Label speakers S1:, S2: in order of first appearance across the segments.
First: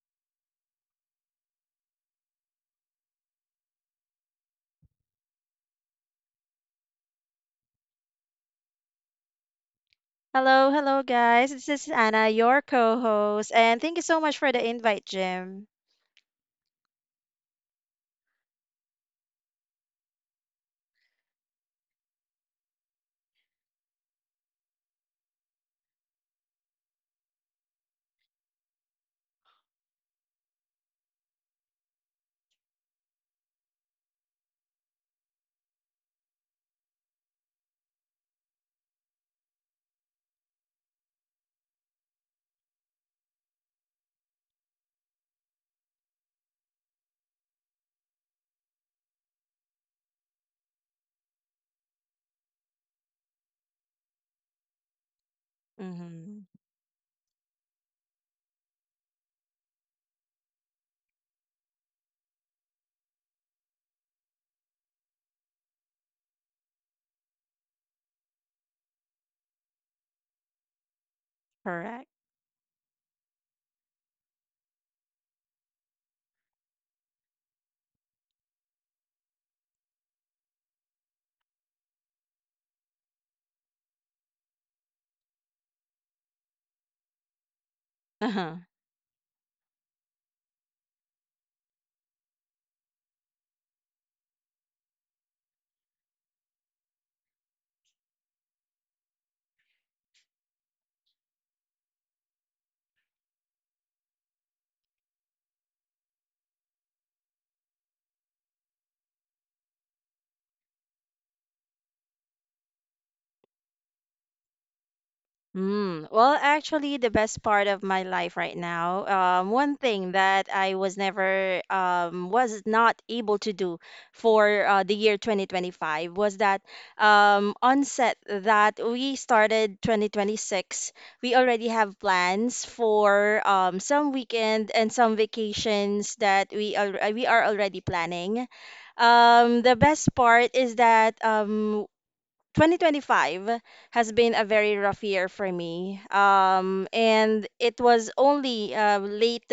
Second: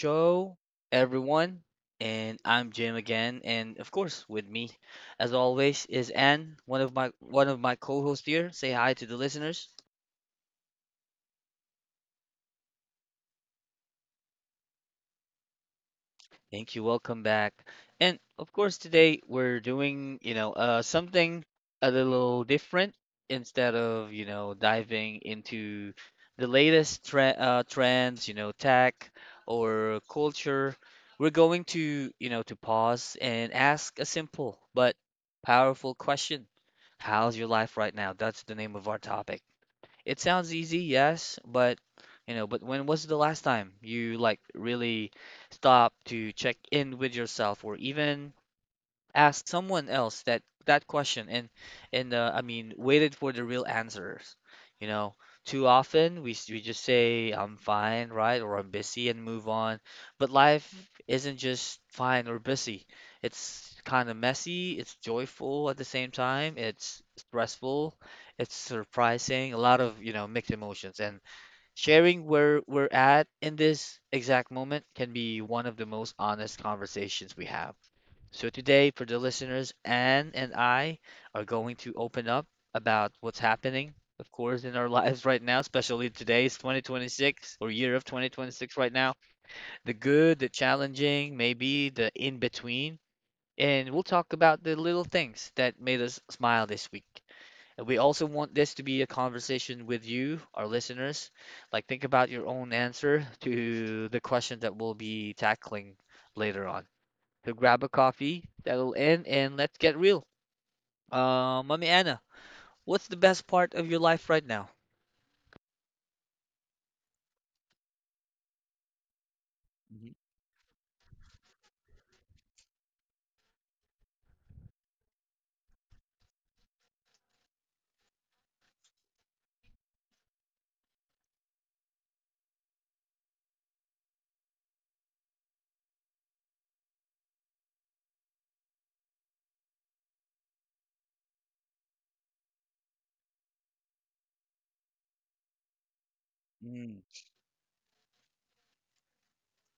S1: show, everyone. And I'm Jim again, and of course, with me, as always, is Anne, one of my co-hosts here. Say hi to the listeners.
S2: Hello, hello, guys. This is Anna, your co host. And thank you so much for the invite, Jim.
S1: Thank you. Welcome back. And of course, today we're doing, something a little different instead of, diving into the latest trends, you know, tech or culture. We're going to, to pause and ask a simple but powerful question. How's your life right now? That's the name of our topic. It sounds easy, yes, but but when was the last time you like really stopped to check in with yourself or even asked someone else that question and I mean waited for the real answers. You know, too often
S2: Mm-hmm.
S1: we just say I'm fine, right, or I'm busy and move on. But life isn't just fine or busy. It's kind of messy, it's joyful at the same time, it's stressful, it's surprising, a lot of, you know, mixed emotions. And
S2: Correct.
S1: sharing where we're at in this exact moment can be one of the most honest conversations we have. So today, for the listeners, Anne and I are going to open up about what's happening, of course, in our lives right now, especially today's 2026 or year of 2026 right now. The good, the challenging, maybe the in between, and we'll talk about the little things that made us smile this week. And we also want this to be a conversation with you, our listeners. Like, think about your own answer to the question that we'll be tackling later on. So grab a coffee, settle in, and let's get real. Mommy Anna, what's the best part of your life right now?
S2: Well, actually, the best part of my life right now, one
S1: Mhm.
S2: thing that I was never, was not able to do for the year 2025 was that, onset that we started 2026, we already have plans for some weekend and some vacations that we are already planning. The best part is that, 2025 has been a very rough year for me.
S1: Mm.
S2: And it was only late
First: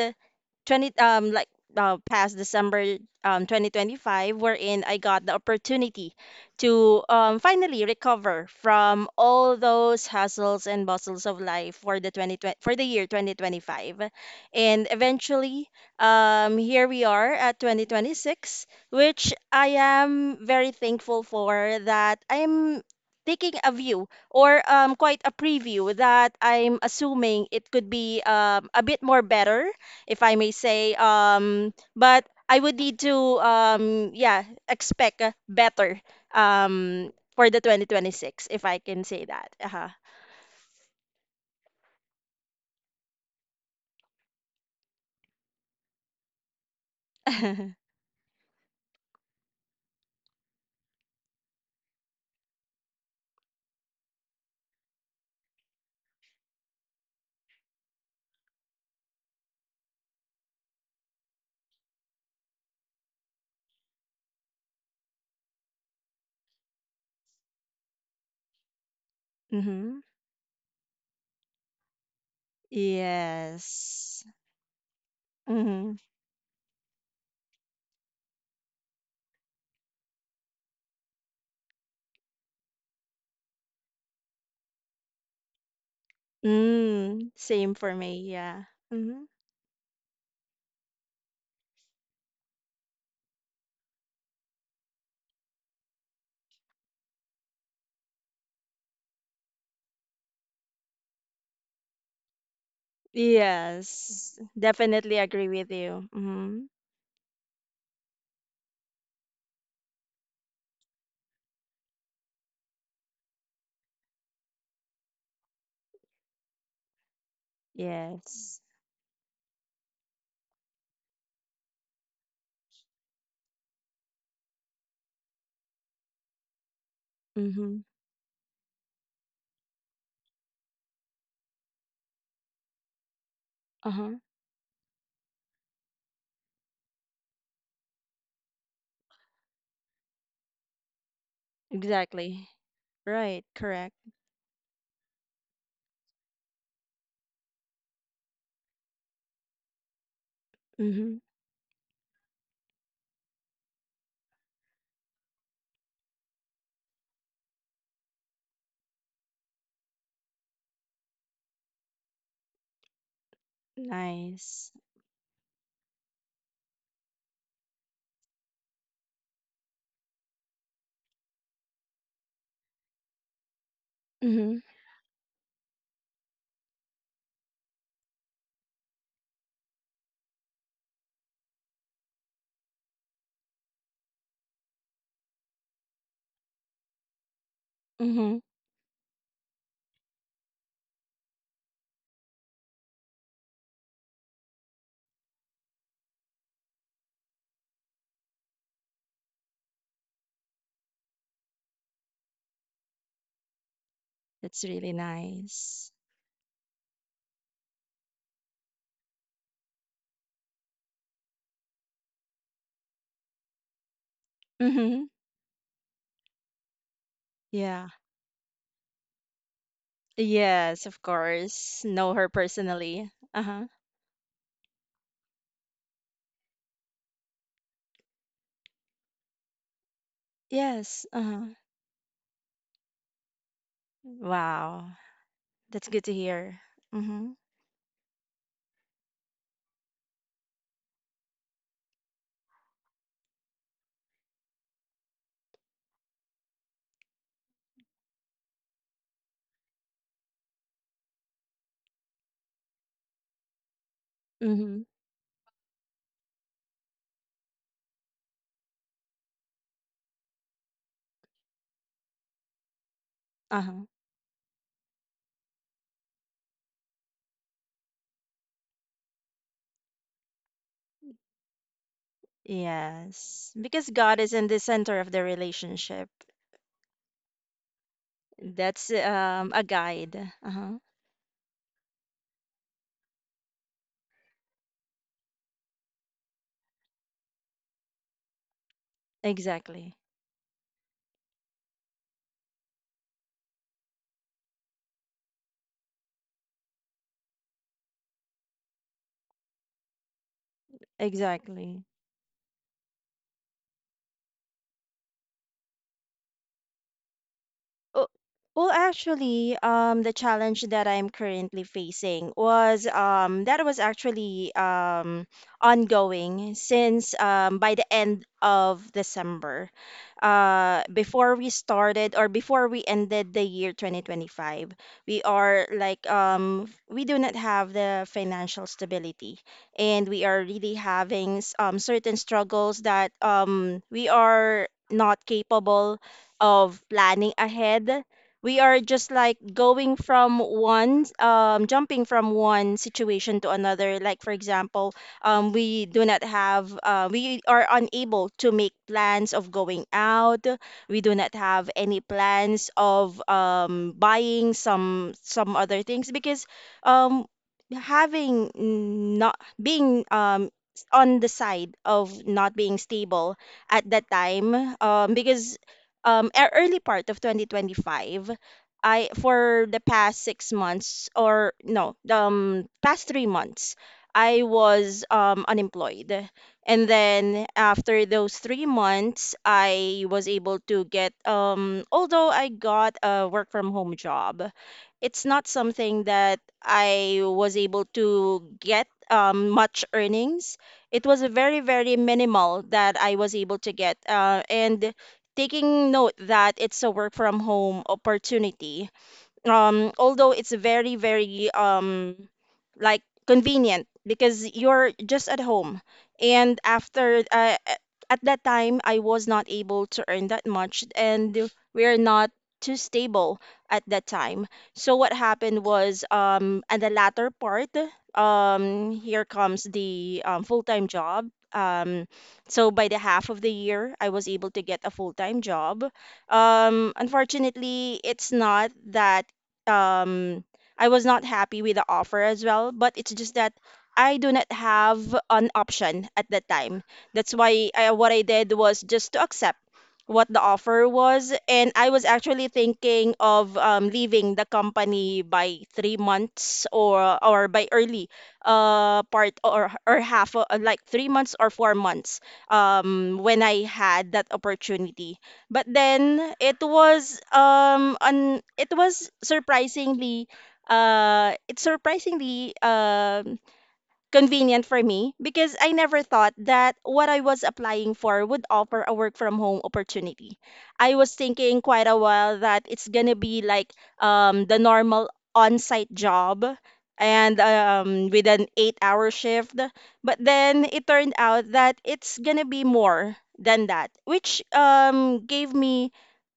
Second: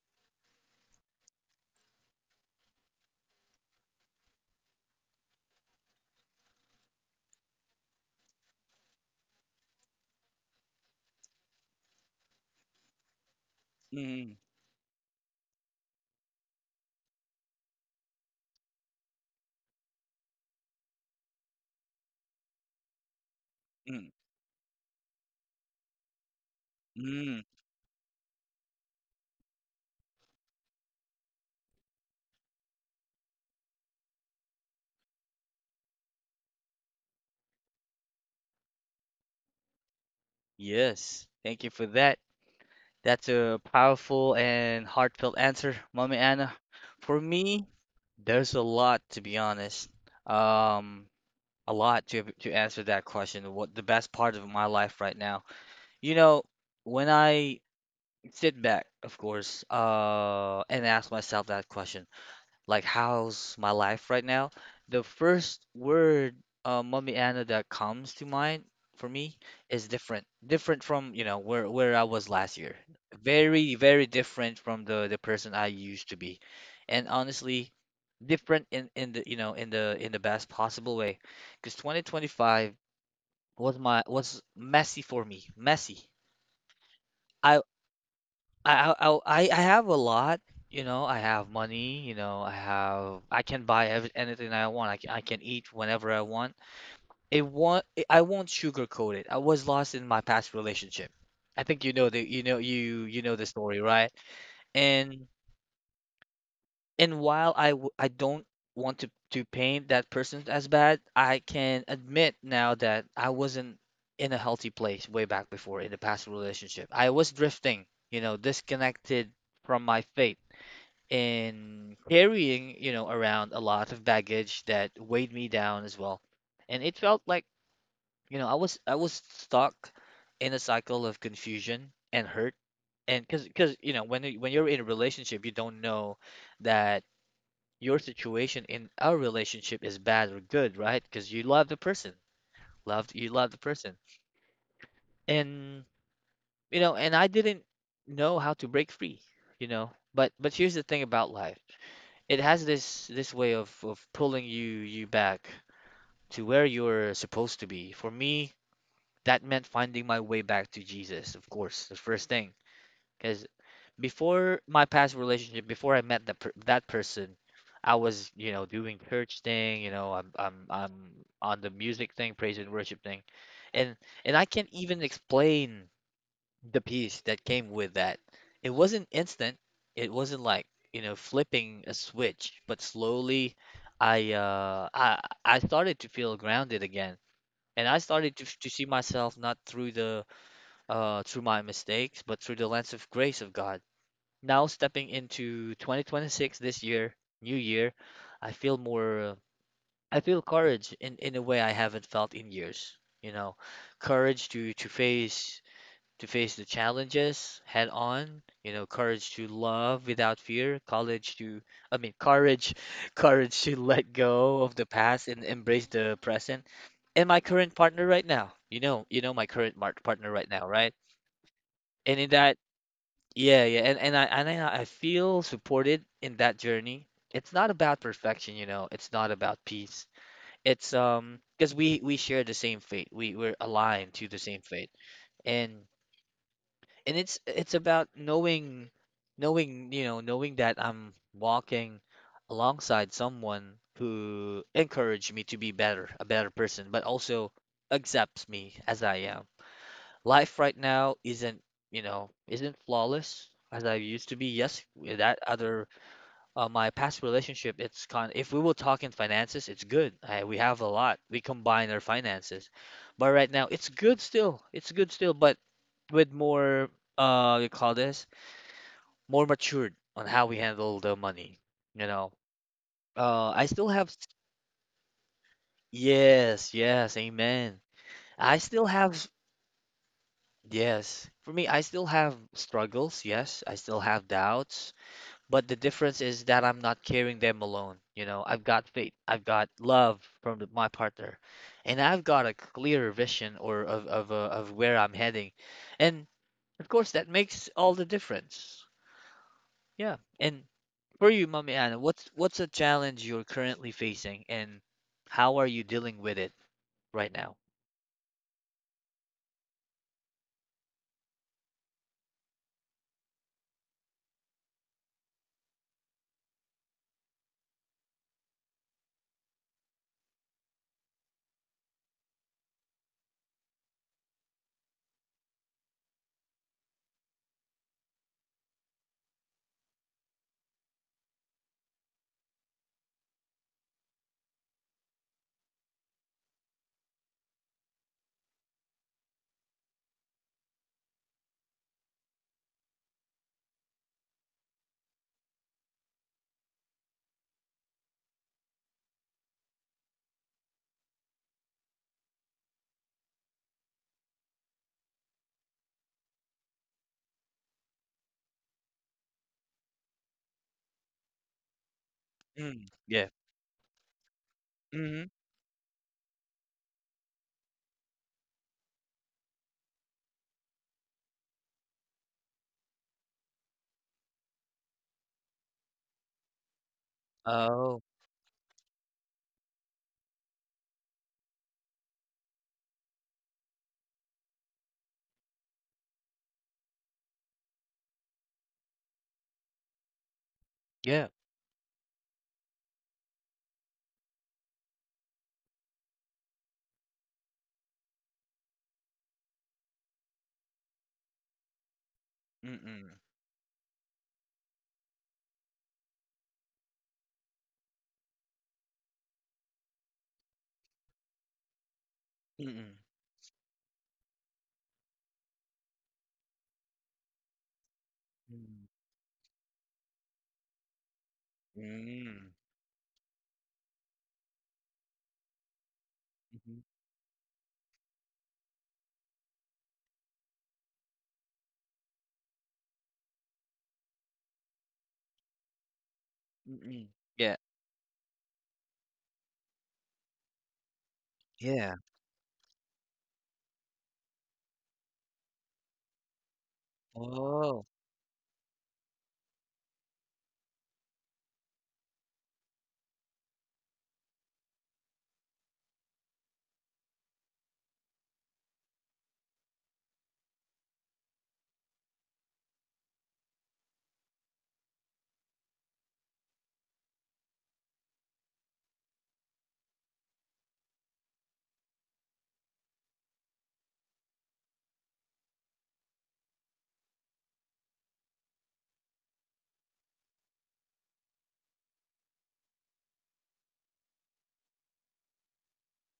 S2: 20 um like uh, past December, 2025, wherein I got the opportunity to finally recover from all those hassles and bustles of life for the 2020 for the year 2025.
S1: Mm.
S2: And eventually, here we are at 2026, which I am very thankful for, that I'm taking a view,
S1: Mm.
S2: or, quite a preview, that I'm assuming
S1: Mm.
S2: it could be, a bit more better, if I may say. But I would need to, yeah, expect, better, for the 2026, if I can say that. Uh-huh.
S1: Yes, thank you for that. That's a powerful and heartfelt answer, Mommy Anna. For me, there's a lot to be honest. Um, a lot to answer that question. What the best part of my life right now? You know, when I sit back, of course, and ask myself that question, like how's my life right now, the first word Mommy Anna that comes to mind for me
S2: Hmm.
S1: is different. Different from, you know, where I was last year. Very,
S2: Yes.
S1: very different from the person I
S2: Mm-hmm.
S1: used to be. And honestly, different in in the in the best possible way. Because 2025 was messy for me. Messy.
S2: Mm, same
S1: I
S2: for me, yeah.
S1: I
S2: Mm-hmm.
S1: I I I have a lot, you know. I have money, you know. I can buy ev anything I want. I can eat whenever I want. It won't I won't sugarcoat it. I was lost in my past relationship. I think you know the you know you you know the story, right?
S2: Yes, definitely
S1: And
S2: agree with you. Mm-hmm.
S1: and while I don't want to paint that person as bad, I can admit now that I wasn't in a healthy place way back before in the past relationship. I was drifting, you know,
S2: Yes.
S1: disconnected from my faith in carrying, you know, around a lot of baggage that weighed me down as well. And it felt like,
S2: Mm-hmm.
S1: you know, I was stuck in a cycle of confusion and hurt. And because you
S2: Uh-huh.
S1: know, when you're in a relationship, you don't know that your situation in our relationship is bad or good, right? Because you love the person,
S2: Exactly. Right,
S1: love the
S2: correct.
S1: person. And you know, and I didn't know how to break free, you know. But here's the
S2: Mhm.
S1: thing about life. It has this way of pulling you back to where you're supposed to be. For me, that meant finding my way back to Jesus, of course, the first thing. Because
S2: Nice.
S1: before my past relationship, before I met that person, I was, you know, doing church thing, you know, I'm on the music thing, praise and worship thing. And and
S2: Mhm.
S1: I can't even explain the peace that came with that. It wasn't instant. It wasn't like, you know, flipping a switch, but slowly I started to feel grounded again. And I
S2: Mhm.
S1: started to see myself not through the through my mistakes, but through the lens of grace of God. Now stepping into 2026 this year, new year, I feel more I feel courage in a way I haven't felt in years, you know,
S2: That's
S1: courage to
S2: really nice.
S1: to face the challenges head on, you know, courage to love without fear, courage to, I mean, courage, courage to let go of the
S2: Mhm.
S1: past and embrace the present. And my
S2: Yeah.
S1: current partner right now, you know my current partner right now,
S2: Yes, of
S1: right?
S2: course. Know her
S1: And in that,
S2: personally. Uh-huh.
S1: yeah, yeah, and I feel supported in that journey. It's not about perfection, you know, it's not about peace.
S2: Yes.
S1: It's
S2: Uh-huh.
S1: because we share the same fate. We're aligned to the same
S2: Wow.
S1: fate.
S2: That's
S1: And
S2: good to hear. Mhm.
S1: and it's about knowing knowing that I'm walking alongside someone who encouraged me to be better a better person but also accepts me as I am. Life right now isn't isn't flawless as I used to be,
S2: Mhm.
S1: yes, with that other, my past relationship. It's kind if we will talk in finances, it's good. We have a lot. We combine our finances, but right
S2: Uh-huh.
S1: now it's good still, it's good still, but with more you call this more matured on how we handle the money, you know.
S2: Yes.
S1: I
S2: Because
S1: still
S2: God
S1: have
S2: is
S1: s-
S2: in the center of the relationship.
S1: Yes, yes, amen. I
S2: That's
S1: still have s-
S2: a guide. Uh-huh.
S1: Yes, for me, I still have struggles, yes, I still have doubts, but the difference is that I'm not carrying them alone, you know. I've got faith, I've got
S2: Exactly.
S1: love from my partner, and I've got a clearer vision of where I'm heading. And of course, that makes all the difference, yeah. And for you,
S2: Exactly.
S1: Mommy Anna, what's a challenge you're currently facing and how are you dealing with it right now?
S2: Oh, well, actually, the challenge that I'm currently facing was, that was actually, ongoing since, by the end of December, before we started or before we ended the year 2025. We are, like, we do not have the financial stability, and we are really having certain struggles that, we are. Not capable of planning ahead. We are just like jumping from one situation to another. Like, for example, we do not have, we are unable to make plans of going out. We do not have any plans of, buying some other things, because, um, having, not being, on the side of not being
S1: Mm,
S2: stable
S1: yeah.
S2: at that time,
S1: Mm-hmm.
S2: because, early part of 2025, I, for the past 6 months, or no, the past 3 months, I was unemployed. And then, after
S1: Oh,
S2: those 3 months, I was able to get, although I got a work from home job, it's not something that I was able to get, much earnings. It was a
S1: yeah.
S2: very, very minimal that I was able to get. And taking note that it's a work from home opportunity, although it's very, very, like,
S1: Mm-mm.
S2: convenient because you're just at home. And after, at that time, I was not able to earn that much, and we're not too
S1: Mm-mm.
S2: stable at that time. So what happened was, at the latter part,
S1: Mm.
S2: here comes the, full-time job. um so
S1: Mm.
S2: by the half of the year, I was able to get a full-time job.
S1: Mhm.
S2: Unfortunately, it's not that, um I was not happy with the offer as well, but it's just that I do not have an option at that time.
S1: Mm-mm.
S2: That's why
S1: Yeah.
S2: I, what I did was just to accept what the offer was, and I was
S1: Yeah.
S2: actually thinking of, leaving the company by 3 months, or by early,
S1: Oh,
S2: part, or half, like 3 months or 4 months, when I had that opportunity. But then it was, on it's surprisingly, convenient for me, because I never thought that what I was applying for would offer a work from home opportunity. I was thinking quite a while that it's gonna be like, the normal on site job, and, with an 8-hour shift. But then it turned out that it's gonna be more than that, which, gave me,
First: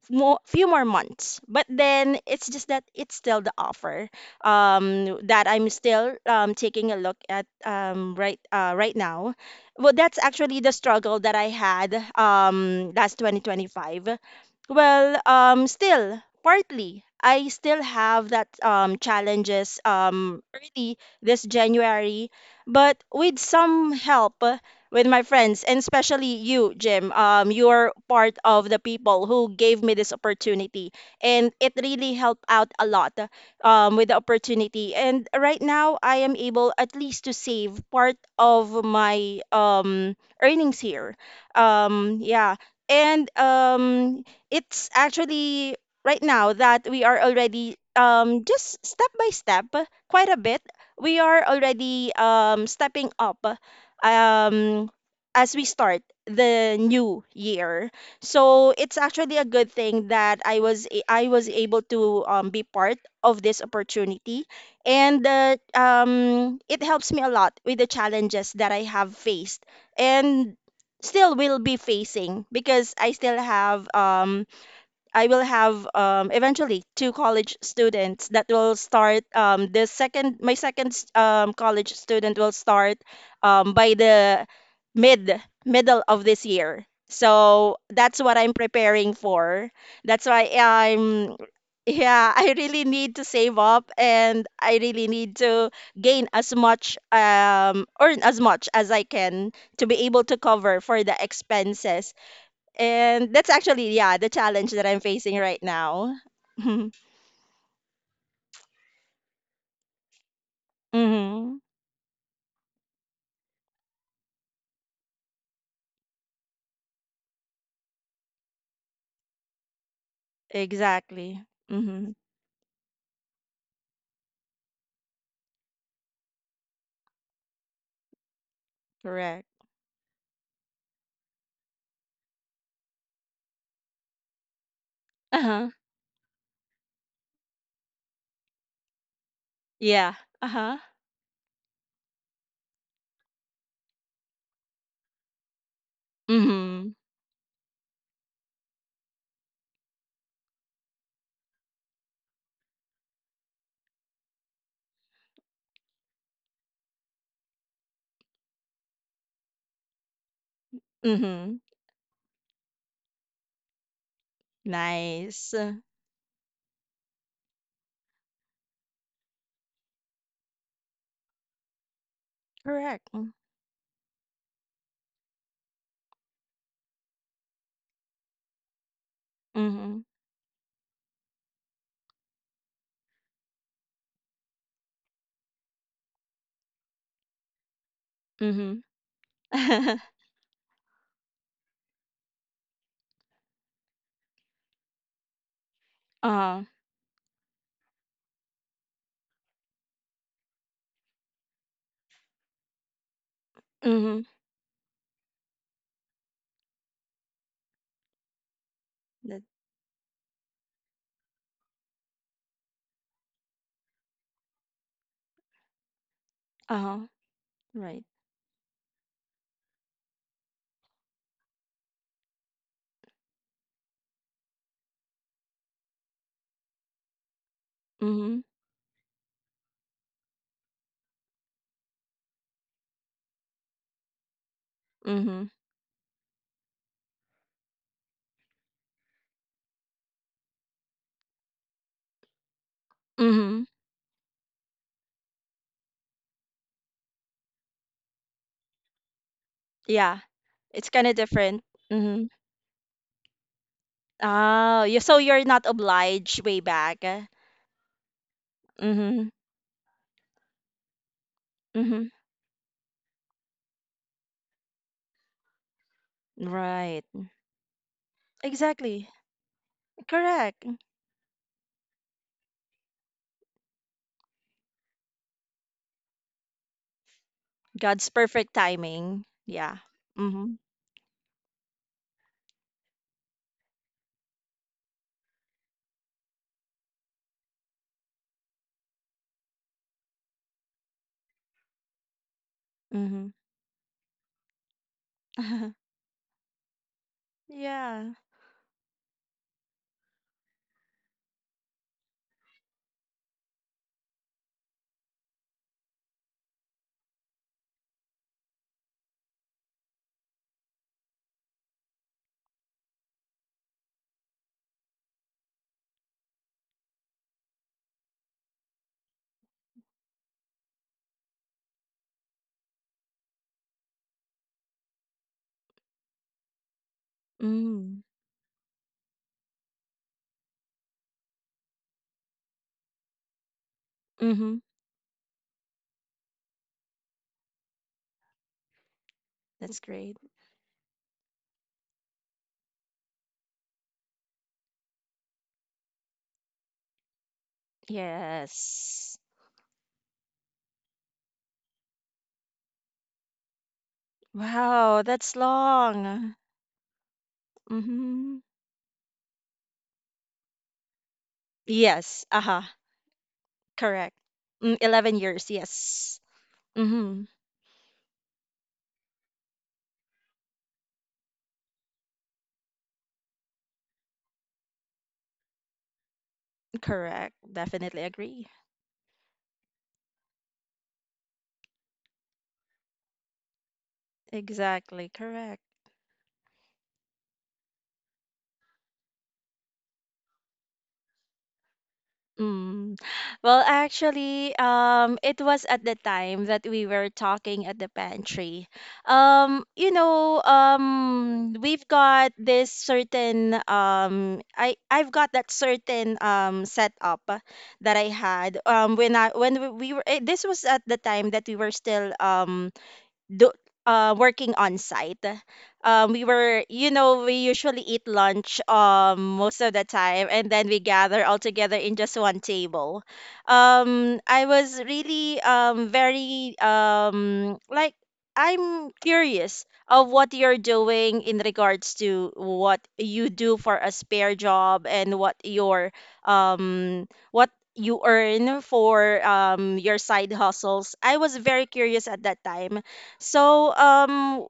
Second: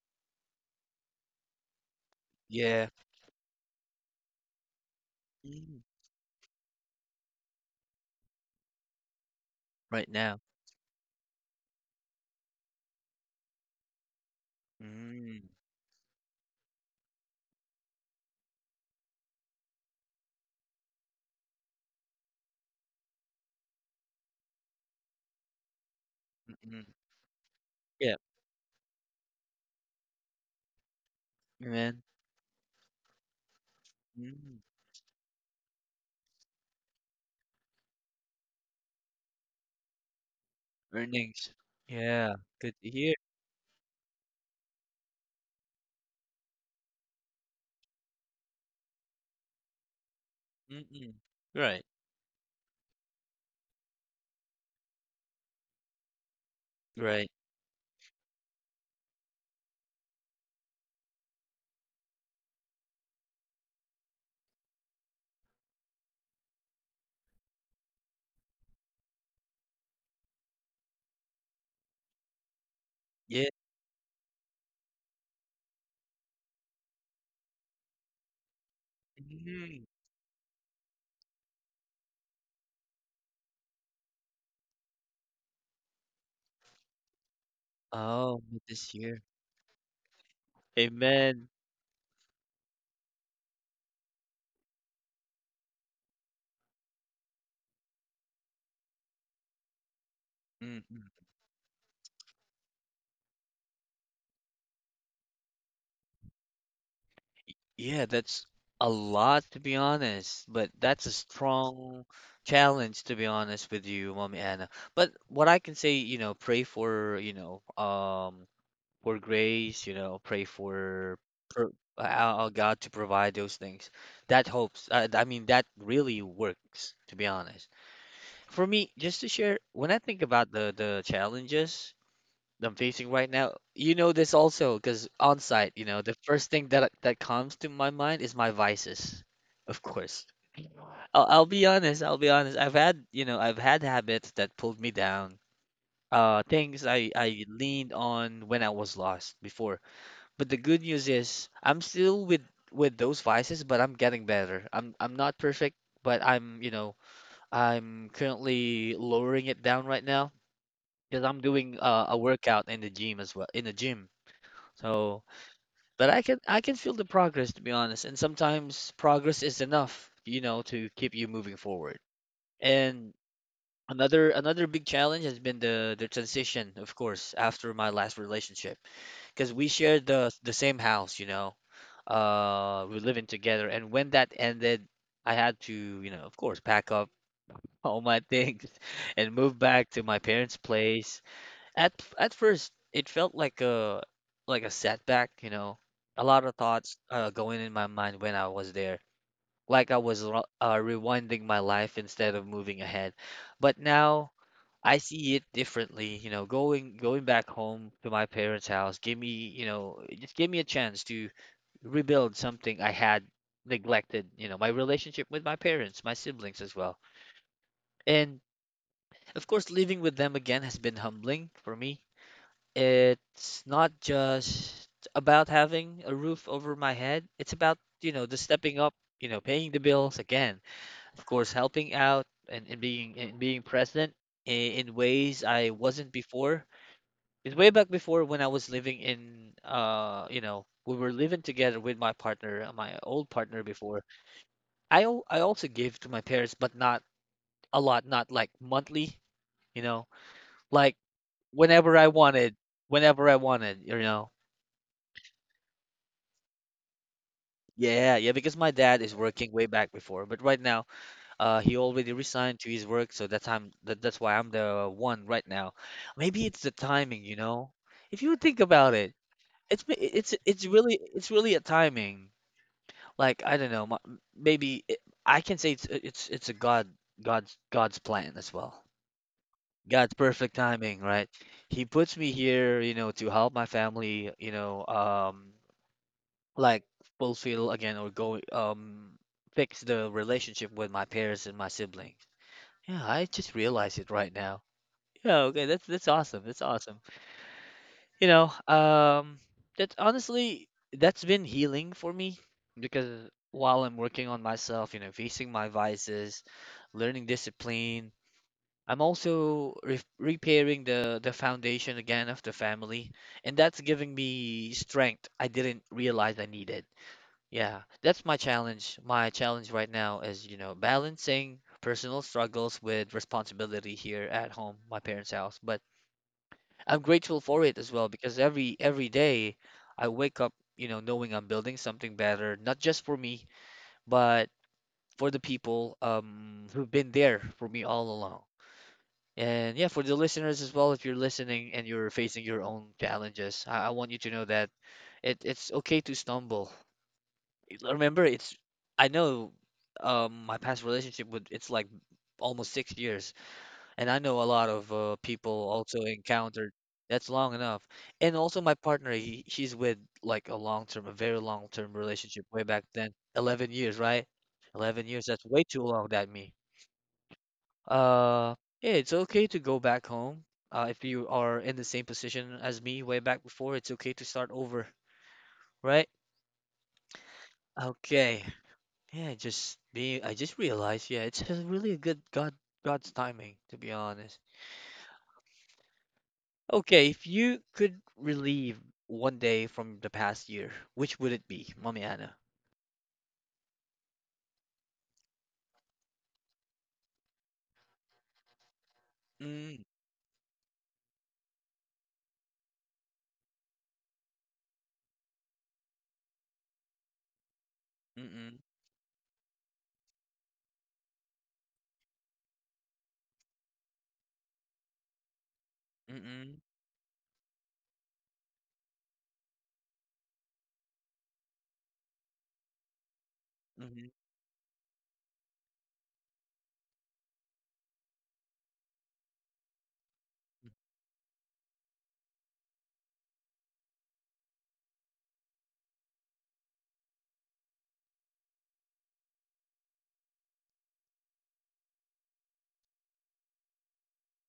S2: more few more months. But then it's just that
S1: yeah.
S2: it's still the offer, that I'm
S1: Mm.
S2: still, taking a look at, right now. Well,
S1: Right
S2: that's
S1: now.
S2: actually the struggle that I had, last 2025. Well,
S1: Mm.
S2: still partly. I still have that, challenges, early this January, but with some help, with my friends, and especially you,
S1: Mm-mm.
S2: Jim. You're
S1: Yeah,
S2: part of the people who gave me this opportunity, and it
S1: man.
S2: really helped out a lot, with the
S1: Mm.
S2: opportunity. And right now, I am able at least to save part of my, earnings here.
S1: Earnings. Yeah,
S2: Yeah.
S1: good to hear.
S2: And, it's actually right now that we are already, just step by step, quite a bit,
S1: Mm-mm.
S2: we are
S1: Right,
S2: already, stepping up, um as we start the
S1: right.
S2: new year. So it's actually a good thing that I was able to, be part of this opportunity, and, it helps me a lot with the challenges that I have faced, and still will be facing. Because I
S1: Yeah.
S2: still have, I will have, eventually, two college students that will start,
S1: Mm.
S2: the second, my second, college student will start, by the mid middle of this year. So
S1: Oh,
S2: that's what
S1: this
S2: I'm
S1: year.
S2: preparing for. That's why
S1: Amen.
S2: I'm, yeah, I really need to save up, and I really need to gain as much, earn as much as I can, to be able to
S1: Mm.
S2: cover for the expenses. And that's actually, yeah, the challenge that I'm facing right now.
S1: Yeah, that's a lot to be honest, but that's a strong
S2: Mm-hmm.
S1: challenge to be honest with you, Mommy Anna. But what I can say, you know, pray for, you know, for grace, you know, pray for
S2: Exactly. Mm-hmm.
S1: God to provide those things. That hopes, I mean, that really works, to be honest. For me, just to share, when
S2: Correct.
S1: I think about the challenges that I'm facing right now. You know this also, because on site, you know, the
S2: Uh-huh.
S1: first thing that that comes to my mind is my vices. Of course.
S2: Yeah. Uh-huh.
S1: I'll be honest, I'll be honest. I've had, you know, I've had habits that pulled me down. Things I
S2: Mm-hmm.
S1: I leaned on when I was lost before. But the good news is I'm still with those vices, but I'm getting better. I'm not perfect, but I'm, you know, I'm currently lowering it down right now because I'm doing
S2: Mm-hmm.
S1: a workout in the gym as well, in the gym. So,
S2: Nice.
S1: but I can feel the progress to be honest, and sometimes progress is enough, you know, to keep you moving forward. And
S2: Correct.
S1: another big challenge has been the transition, of course, after my last relationship, because we shared the
S2: Mm-hmm.
S1: the same house, you know, we living together, and when that ended, I had to, you know, of course, pack up all my things and move
S2: Mm-hmm.
S1: back to my parents' place. At at first, it felt like a setback, you know. A lot of
S2: Uh-huh.
S1: thoughts going in my mind when I was there, like I was rewinding my life instead of moving ahead. But now
S2: Mm-hmm.
S1: I see it differently, you know. Going back home to my parents' house gave me, you
S2: That,
S1: know, it just gave me a chance to rebuild something I had neglected, you know, my relationship with my parents, my siblings as well.
S2: uh-huh. Right.
S1: And of course, living with them again has been humbling for me. It's not just about having a roof over my head. It's about, you know, the
S2: Mm-hmm.
S1: stepping up, you know, paying the bills again, of course, helping out and being present in ways
S2: Mm-hmm.
S1: I wasn't before. It's way back before when I was living in, you know, we were living together with my partner, my old partner
S2: Mm-hmm.
S1: before. I also gave to my parents, but not a lot, not like monthly, you know,
S2: Yeah.
S1: like
S2: It's kind of different.
S1: whenever I
S2: Mm-hmm.
S1: wanted, whenever I wanted, you know.
S2: Oh, you so you're not obliged way back.
S1: Yeah, yeah, because my dad is
S2: Mm-hmm.
S1: working way back before, but right now, he already
S2: Mm-hmm.
S1: resigned to his work, so that's why I'm the one right now. Maybe it's the
S2: Right.
S1: timing, you know? If you think about it,
S2: Exactly.
S1: it's
S2: Correct.
S1: really it's really a timing. Like I don't know, my, maybe it, I can say it's a God's
S2: God's
S1: plan as
S2: perfect
S1: well.
S2: timing. Yeah.
S1: God's perfect
S2: Mhm.
S1: timing, right? He puts me here, you know, to help my family, you know, like fulfill again or go, fix the relationship with my parents and my siblings. Yeah, I
S2: Mhm.
S1: just realized it right now. Yeah, okay, that's that's awesome. That's awesome.
S2: Yeah.
S1: You know, that honestly that's been healing for me because while I'm working on myself, you know, facing my vices, learning discipline, I'm also re repairing the foundation again of the family, and that's giving me strength I didn't realize I needed. Yeah, that's my challenge. My challenge right now is, you know, balancing personal struggles with responsibility here at home, my parents' house. But I'm grateful for it as
S2: Mhm.
S1: well because every day I wake up, you know, knowing I'm building something better, not just for me, but
S2: Mhm.
S1: for the people who've been there for me all along. And
S2: That's
S1: yeah, for the
S2: great.
S1: listeners as well, if you're listening and you're facing your own challenges, I want you to know that it's okay to stumble remember it's. I
S2: Yes.
S1: know my past relationship with it's like almost 6 years, and I know a lot of
S2: Wow, that's
S1: people also
S2: long.
S1: encountered. That's long enough. And
S2: Mhm.
S1: also my partner, she's with like a long term, a very long term
S2: Yes.
S1: relationship
S2: Uh-huh.
S1: way back then, 11 years,
S2: Correct.
S1: right?
S2: Mm,
S1: 11
S2: 11
S1: years, that's
S2: years.
S1: way too long
S2: Yes.
S1: that me,
S2: Mhm.
S1: uh yeah, it's okay to go back home. If you are in the same position as me way back before, it's okay to start over, right?
S2: Correct. Definitely
S1: Okay.
S2: agree.
S1: Yeah, just being, I just realized, yeah, it's a really a good God's timing, to be honest.
S2: Exactly. Correct.
S1: Okay, if you could relieve one day from the past year, which would it be, Mommy Anna?
S2: Mm. Well, actually, it was at the time that we were talking at the pantry.
S1: Mm,
S2: You know, we've got this certain, I've got that certain, setup that I
S1: mm-mm,
S2: had, when I, when this was at the time that we were still, do working on site. We
S1: mm-mm,
S2: were, we usually eat lunch, most of the time, and then we gather all together in just one table.
S1: mm-hmm,
S2: I was really, very, like, I'm curious of what you're doing in regards to what you do for a spare job, and what your, what you earn for, your side hustles. I was very curious at that time. So,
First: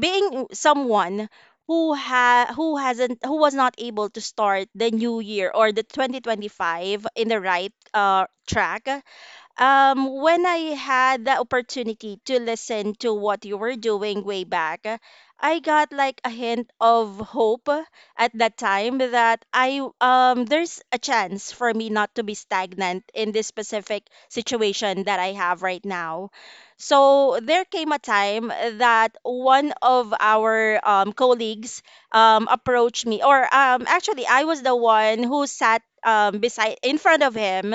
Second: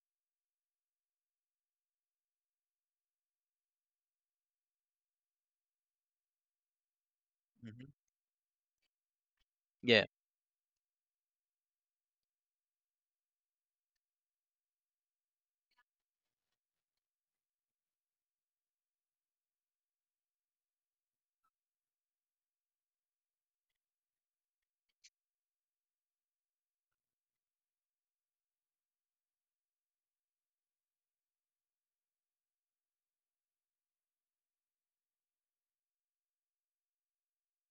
S2: being someone who ha who hasn't who was not able to start the new year, or the 2025, in the right,
S1: mm-hmm.
S2: track,
S1: Yeah.
S2: when I had the opportunity to listen to what you were doing way back, I got like a hint of hope at that time, that I, there's a chance for me not to be stagnant in this specific situation that I have right now. So there came a time that one of our, colleagues, approached me, or, actually, I was the one who sat, beside, in front of him,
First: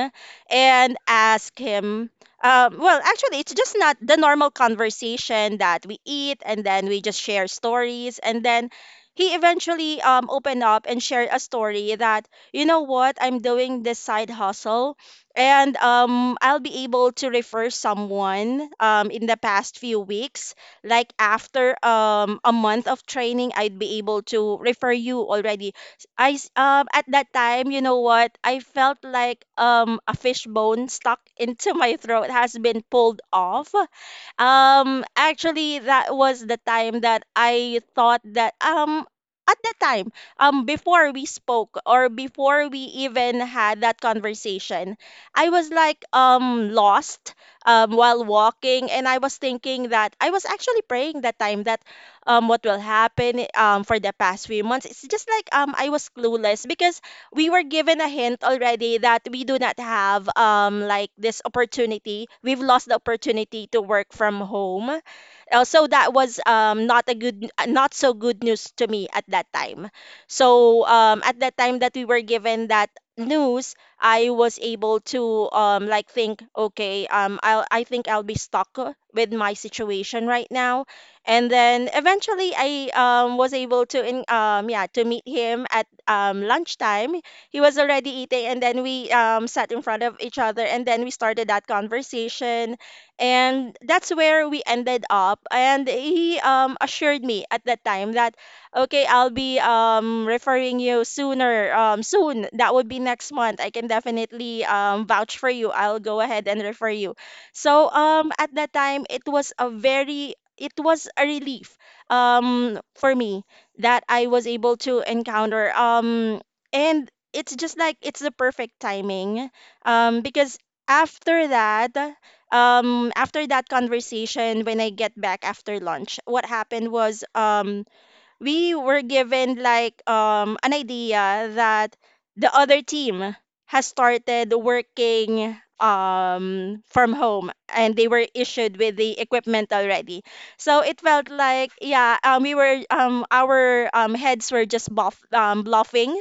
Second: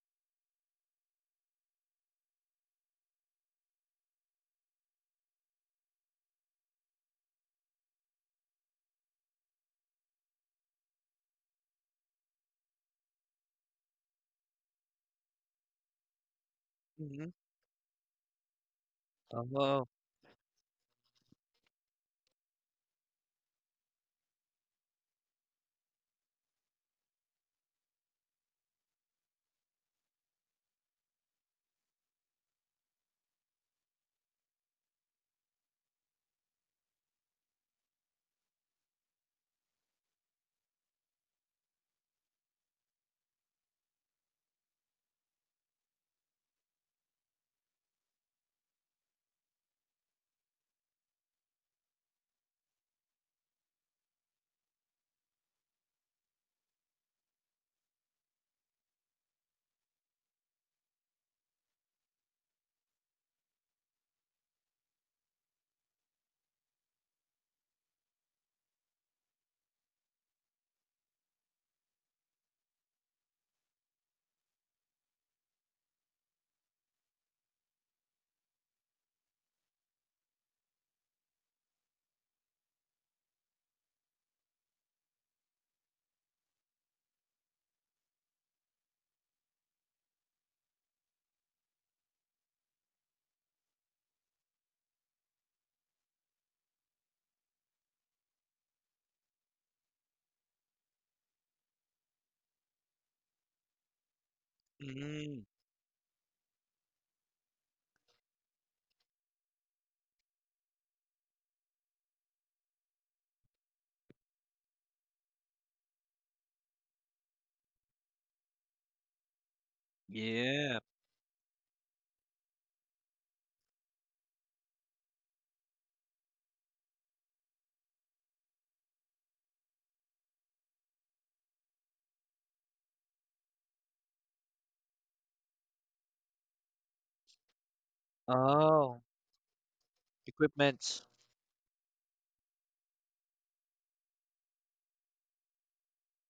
S2: and ask him. Well, actually, it's just not the normal conversation that we eat and then we just share stories. And then he eventually, opened up and shared a story that, you know what, I'm doing this side hustle, and, I'll be able
S1: Mm-hmm.
S2: to refer someone, in the past
S1: Oh,
S2: few weeks. Like after, a month of training, I'd be able to refer you already. I s-, at that time, you know what? I felt like, a fishbone stuck into my throat has been pulled off. Actually, that was the time that I thought that, at that time, before we spoke, or before we even had that conversation, I was like, lost, while walking, and I was thinking that I was actually praying that time, that, what will happen, for the past few months. It's just like, I was clueless, because we were given a hint already that we do not have, like, this opportunity. We've lost the opportunity to work from home. So that was, not a good, not so good news to me at that time. So, at that time that we were given that news, I was able to, like, think, okay, I think I'll be stuck, with my situation right now. And then eventually I was able to in yeah to meet him at lunchtime. He was already eating, and then we sat in front of each other, and then we started that conversation, and that's where we ended up. And he assured me at that time that, okay, I'll be referring you soon. That would be next month. I can definitely vouch
S1: mm,
S2: for you. I'll go ahead and refer you. So at that time, it was a relief for me, that I was able to encounter and it's just like it's the perfect timing because
S1: yeah.
S2: after that after that conversation, when I get back after lunch, what happened was we were given like an idea that the other team has started working from home, and they were issued with
S1: Oh,
S2: the equipment already. So
S1: equipment.
S2: it felt like, yeah, we were our heads were just bluffing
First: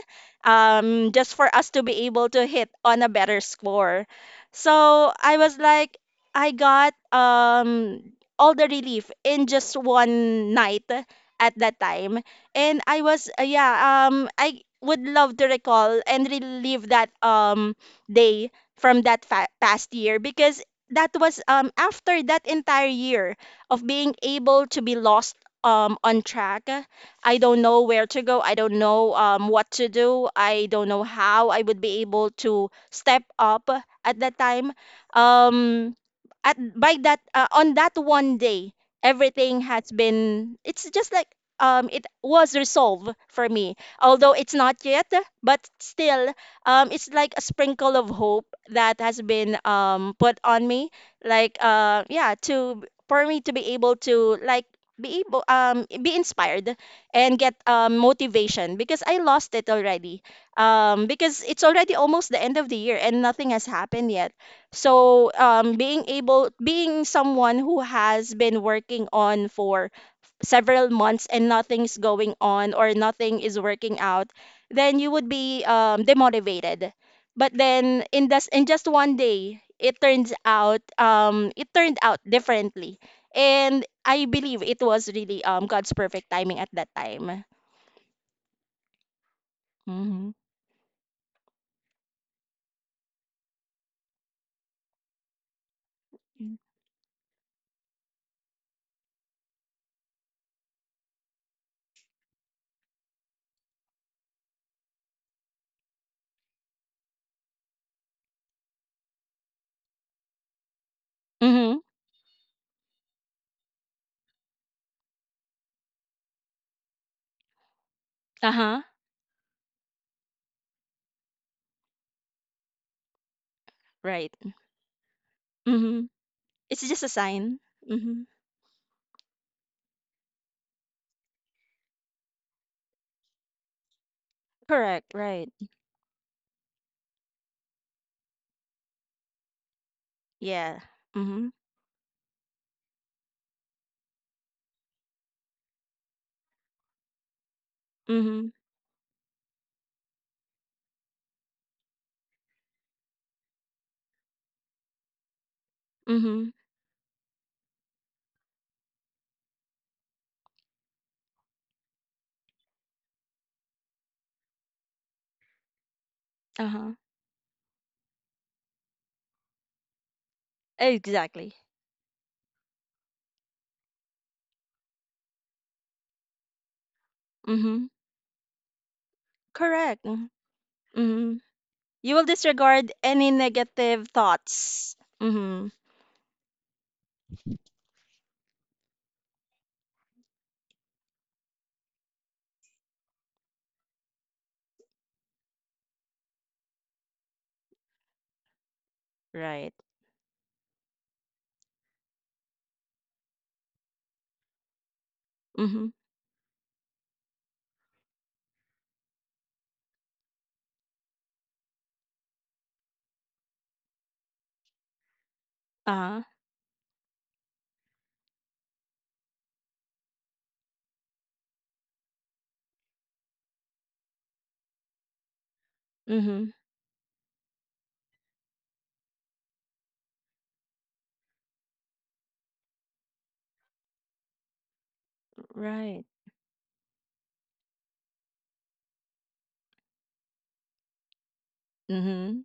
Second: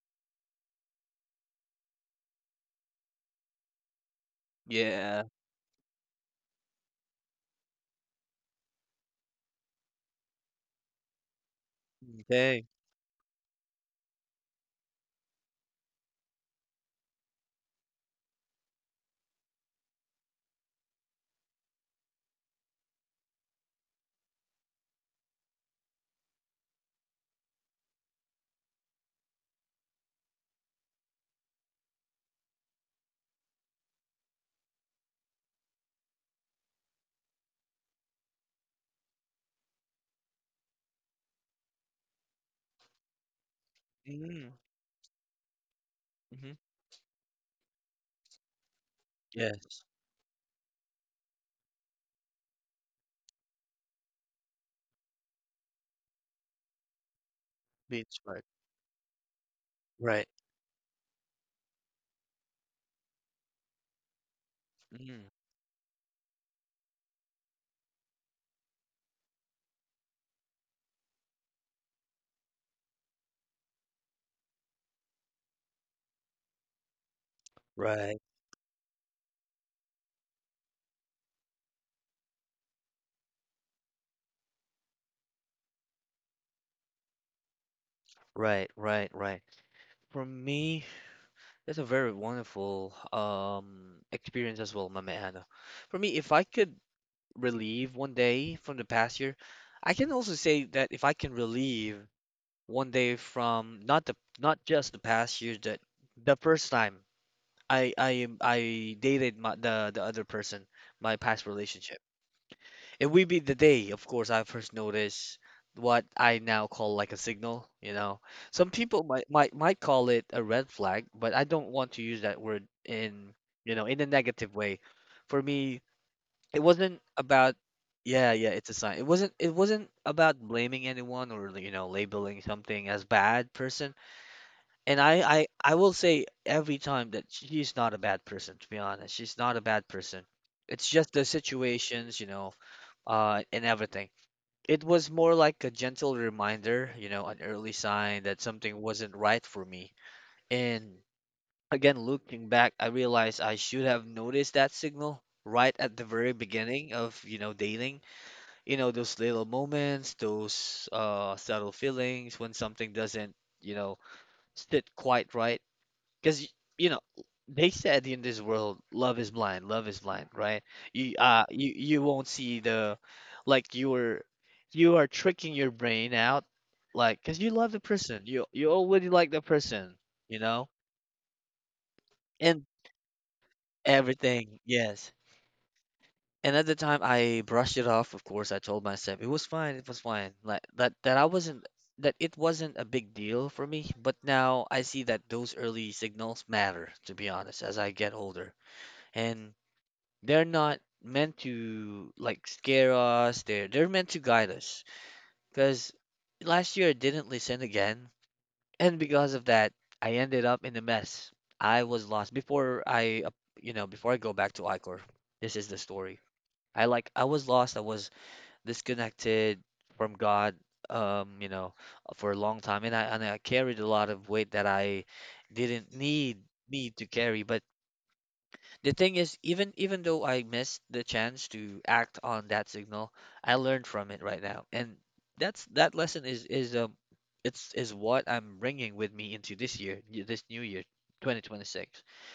S2: just for us to be able to hit on a better score. So
S1: Yeah.
S2: I was like, I got all the relief in just one night at that time.
S1: Okay.
S2: And I was yeah I would love to recall and relive that day from that past year, because that was after that entire year of being able to be lost on track. I don't know where to go, I don't know what to do, I don't know how I would be able to step up at that time um at by that on that one day, everything has been it's just like it was resolved for me, although
S1: Mm,
S2: it's not yet. But still
S1: mm-hmm.
S2: it's like a sprinkle of hope that has been
S1: Yes.
S2: put on me, like yeah to for me to be able to, like, be inspired and get
S1: Being smart.
S2: motivation, because I lost it already
S1: Right.
S2: because it's already almost the end of the year and nothing has happened yet. So,
S1: Mm,
S2: being someone who has been working on for several months, and nothing's going on or nothing is working out, then you would be, demotivated. But then
S1: right,
S2: in just one day, it turned out differently, and I believe it was really God's perfect timing at that time.
S1: right, right, right.
S2: Mm-hmm.
S1: For me, that's a very wonderful experience as well, Mama Anna. For me, if I could relieve one day from the past year, I can also say that if I can relieve one day from not the not just the past year that the first time I dated my, the other person, my past
S2: Mm-hmm.
S1: relationship. It will be the day, of course, I first noticed what I now call like a signal, you know. Some
S2: Uh-huh.
S1: people might call it a red flag, but I don't want to use that word in, you know, in a
S2: Right.
S1: negative way. For me,
S2: Mm-hmm.
S1: it
S2: It's just a
S1: wasn't
S2: sign.
S1: about
S2: Mm-hmm.
S1: yeah, yeah, it's a sign. It wasn't about blaming anyone or, you know, labeling something as bad person. And
S2: Correct.
S1: I
S2: Right.
S1: I I will say every time that she's not a bad person, to be honest. She's not a bad person.
S2: Yeah.
S1: It's just the
S2: Mhm.
S1: situations, you know, and everything. It was more like a gentle reminder, you know, an early sign that
S2: Mhm.
S1: something wasn't right for me. And again, looking back, I realized I should have noticed that signal right at the very
S2: Mhm.
S1: beginning of, you know, dating. You know, those little moments, those subtle feelings when something doesn't, you know, sit quite right because
S2: Uh-huh.
S1: you know they said in this world love is blind, love is blind, right? you
S2: Exactly.
S1: uh you you won't see the like you're you are tricking your brain out like because you love
S2: Mhm.
S1: the person you already like the
S2: Correct.
S1: person,
S2: Mhm.
S1: you know,
S2: Mhm. You will
S1: and
S2: disregard any negative
S1: everything.
S2: thoughts.
S1: Yes.
S2: Mhm.
S1: And at the time I brushed it off, of course. I told myself it was fine, it was fine, like that I wasn't, that it wasn't a big deal for me, but now I see that those early signals matter, to be honest, as I get older. And
S2: Right.
S1: they're not meant to like scare us. They're meant to guide us.
S2: Mhm.
S1: Because last year I didn't listen again, and because of that, I ended up in a mess. I was lost before I, you know, before I go back to Icor. This is the
S2: Uh-huh.
S1: story. I was lost. I was disconnected from God. You know, for a long time, and I carried a lot of weight that I didn't
S2: Mhm.
S1: need to carry, but the thing is, even though I missed the chance to act on that signal, I learned from it right now, and that's that
S2: Right.
S1: lesson is, it's is what I'm bringing with me into this year, this new year, 2026.
S2: Mhm.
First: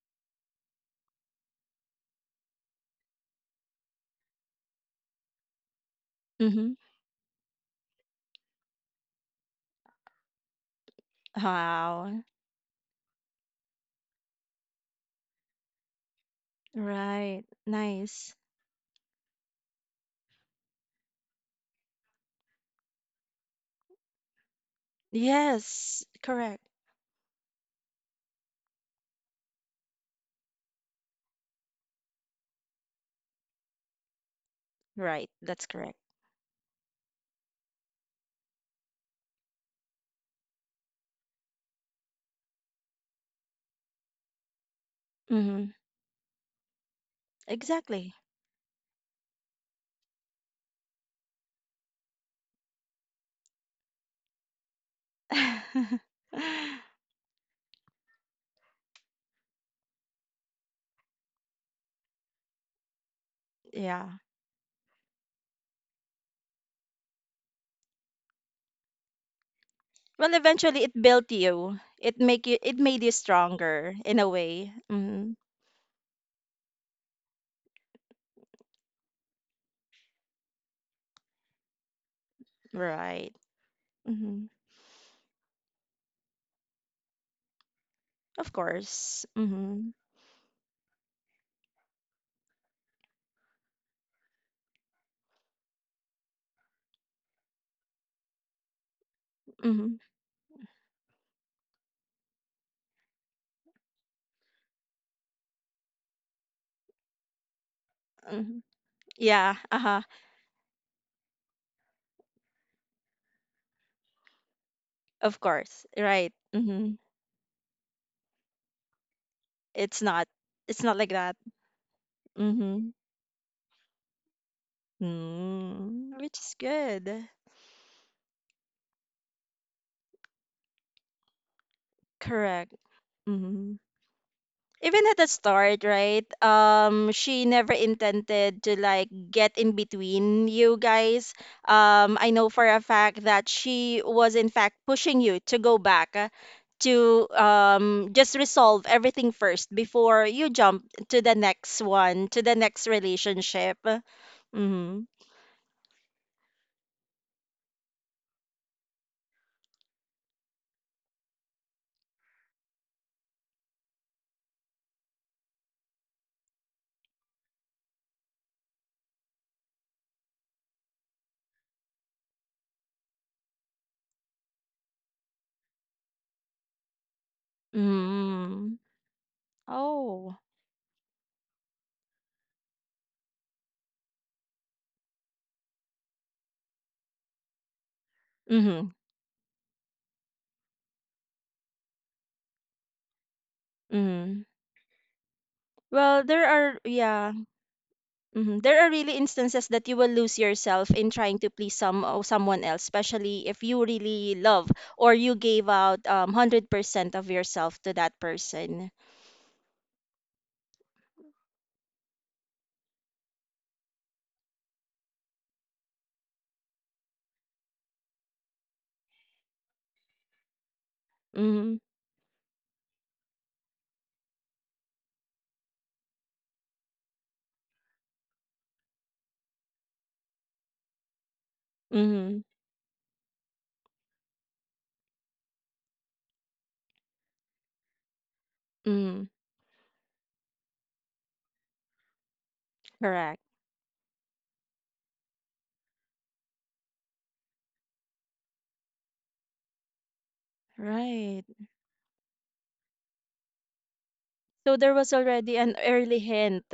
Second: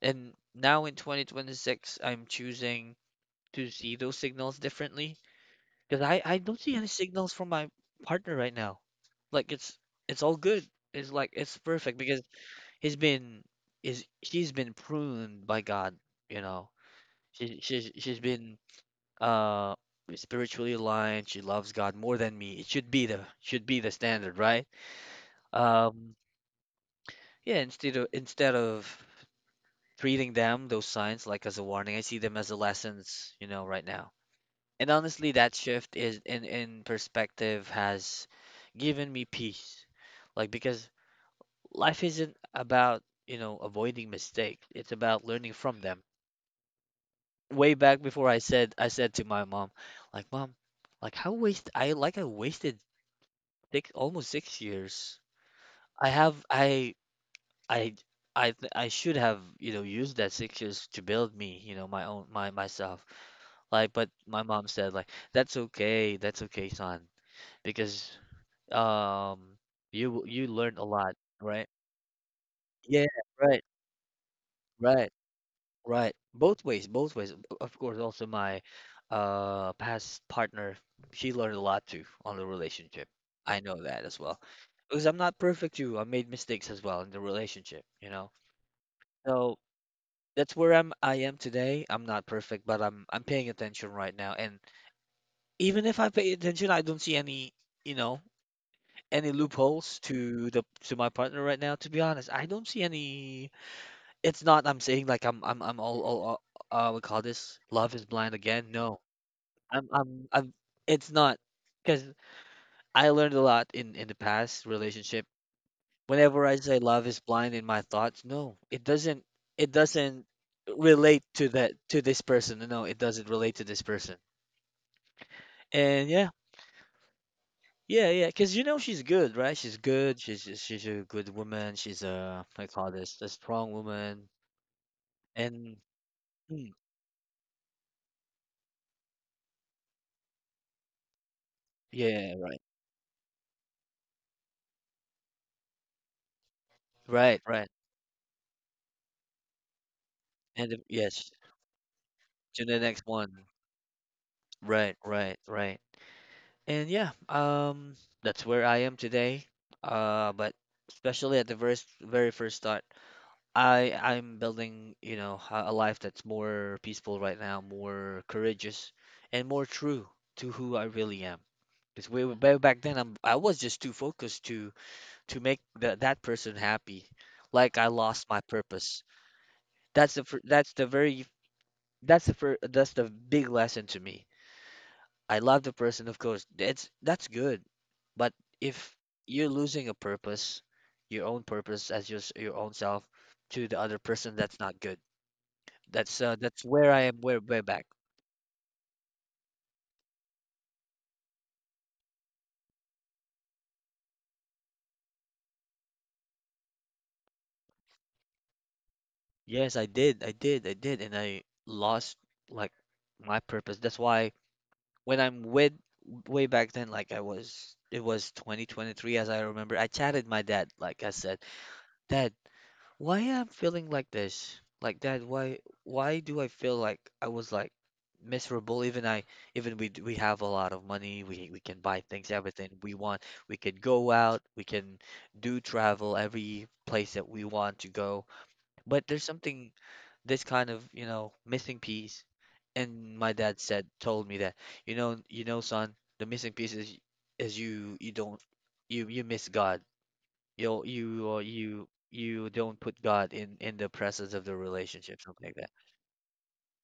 S1: And now in 2026, I'm choosing to see those signals differently because I don't
S2: Mhm.
S1: see any signals from my partner right now. Like it's all good. It's like it's perfect because
S2: Wow.
S1: he's been is she's been pruned by God, you know.
S2: Right.
S1: She's she's
S2: Nice.
S1: been uh spiritually aligned. She loves God more than me. It should be the standard, right?
S2: Yes.
S1: Um,
S2: Correct.
S1: yeah, instead of treating them those signs like as a warning, I see them as a lessons, you know, right now. And honestly,
S2: Right.
S1: that
S2: That's
S1: shift
S2: correct.
S1: is in perspective has given me peace. Like because life isn't about, you know, avoiding mistake. It's about learning
S2: Mhm.
S1: from them. Way back
S2: Exactly.
S1: before, I said to my mom, like, Mom, like how waste I like I wasted six, almost 6 years. I have I I th- I should have, you know, used that 6 years to build me, you know, my own my myself. Like, but
S2: Yeah.
S1: my mom said like, that's okay, son, because um you
S2: Well,
S1: you learned a
S2: eventually it
S1: lot,
S2: built
S1: right?
S2: you. It
S1: Yeah,
S2: made you
S1: right,
S2: stronger in a way.
S1: right.
S2: Hmm.
S1: Right. Both ways, both ways. Of course, also my past partner, she learned a lot too on the relationship.
S2: Right.
S1: I know that as well.
S2: Hmm.
S1: Because I'm not perfect too. I made mistakes as well in the relationship, you know.
S2: Of course.
S1: So
S2: Hmm.
S1: that's where I am today. I'm not perfect, but I'm paying attention right now. And even if I pay attention, I don't see any, you know, any
S2: Hmm.
S1: loopholes to the to my partner right now. To be honest, I don't see any. It's not I'm saying like I'm all, we call this love is blind
S2: Hmm.
S1: again. No,
S2: Yeah. Uh-huh.
S1: I'm. It's not because I learned a lot in the past relationship.
S2: Of course. Right.
S1: Whenever I say
S2: Hmm.
S1: love is blind in my thoughts, no, it doesn't. It
S2: It's
S1: doesn't
S2: not. It's not like
S1: relate
S2: that.
S1: to that to this person. No, it
S2: Hmm.
S1: doesn't relate to this person. And
S2: Mm.
S1: yeah,
S2: Which is good.
S1: yeah, yeah. Because you know she's good, right? She's good. She's she's a good woman. She's a, I
S2: Correct.
S1: call this a strong
S2: Mm-hmm.
S1: woman.
S2: Even at the
S1: And
S2: start, right?
S1: mm,
S2: She never intended to, like, get in between you guys. Um,
S1: yeah,
S2: I know
S1: right,
S2: for a fact that she was in fact pushing you to go back, to
S1: right, right.
S2: just resolve everything first before you
S1: And then-
S2: jump to
S1: yes,
S2: the next one, to the
S1: to the
S2: next
S1: next one.
S2: relationship.
S1: Right,
S2: Mm-hmm.
S1: right, right. And yeah, that's where I am today. But especially at the very, very first start, I'm building, you know, a life that's more peaceful right now, more courageous, and more true to who I really am. Because way back then, I was just too focused to make that person happy, like I lost my
S2: Mm-hmm.
S1: purpose. That's the
S2: Oh.
S1: fir- that's the very that's the big lesson to me. I love the person, of course. That's good. But
S2: Mm-hmm.
S1: if you're losing a purpose, your own purpose as your own self to the other person,
S2: Mm-hmm.
S1: that's not good.
S2: Well, there
S1: That's
S2: are,
S1: where I am
S2: yeah.
S1: way way back.
S2: Mhm. There are really instances that you will lose yourself in trying to please someone else, especially if you really love, or you gave out 100% of yourself to that person.
S1: Yes, I did, I did, I did, and I lost like my purpose. That's why when I'm with way back then, like I was, it was 2023 as I remember. I chatted my dad, like I said,
S2: Mm-hmm.
S1: Dad, why I'm feeling like this, like that, why do I feel like I was like miserable even I we have a lot of money, we can buy things,
S2: Mm-hmm.
S1: everything we want, we could go out, we can do travel every place that we want to go. But there's
S2: Mm-hmm.
S1: something this kind of, you know, missing piece. And my
S2: Correct.
S1: dad said told me that, you know, son, the missing piece is you you don't you you miss God, you
S2: Right.
S1: you you don't put God in the presence of the
S2: So there
S1: relationship,
S2: was
S1: something like
S2: already
S1: that.
S2: an early hint.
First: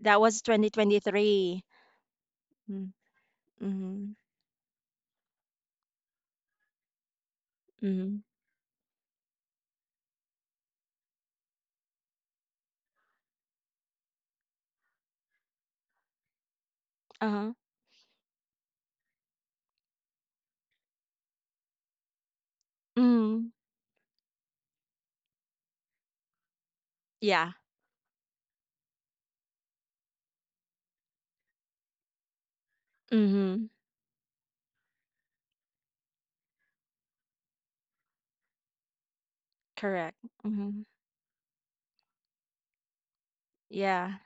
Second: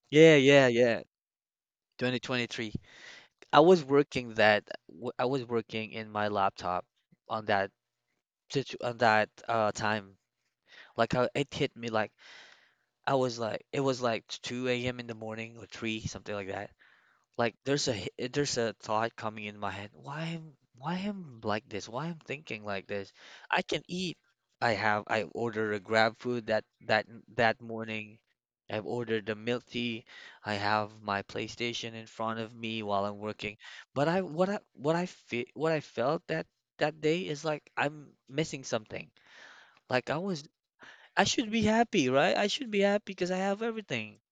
S2: That
S1: Yeah,
S2: was
S1: yeah, yeah.
S2: 2023.
S1: 2023.
S2: Mm-hmm.
S1: I was
S2: Mm-hmm.
S1: working that I was working in my laptop on that
S2: Mm-hmm.
S1: situ on that time. It hit me like I was like it was like 2 a.m. in the morning or 3, something like that. Like
S2: Uh-huh.
S1: there's a h- eh, there's a thought coming in my head. Why am like this? Why am thinking like this?
S2: Mm-hmm.
S1: I can eat. I ordered a Grab food that that
S2: Yeah.
S1: that morning. I've ordered a milk tea. I have my PlayStation in front of me while I'm working.
S2: Mm-hmm.
S1: But I what I what I fe what I felt that day is like I'm missing something. Like I
S2: Correct.
S1: was
S2: Mm-hmm.
S1: I should be happy, right? I should be happy because I have everything.
S2: Yeah.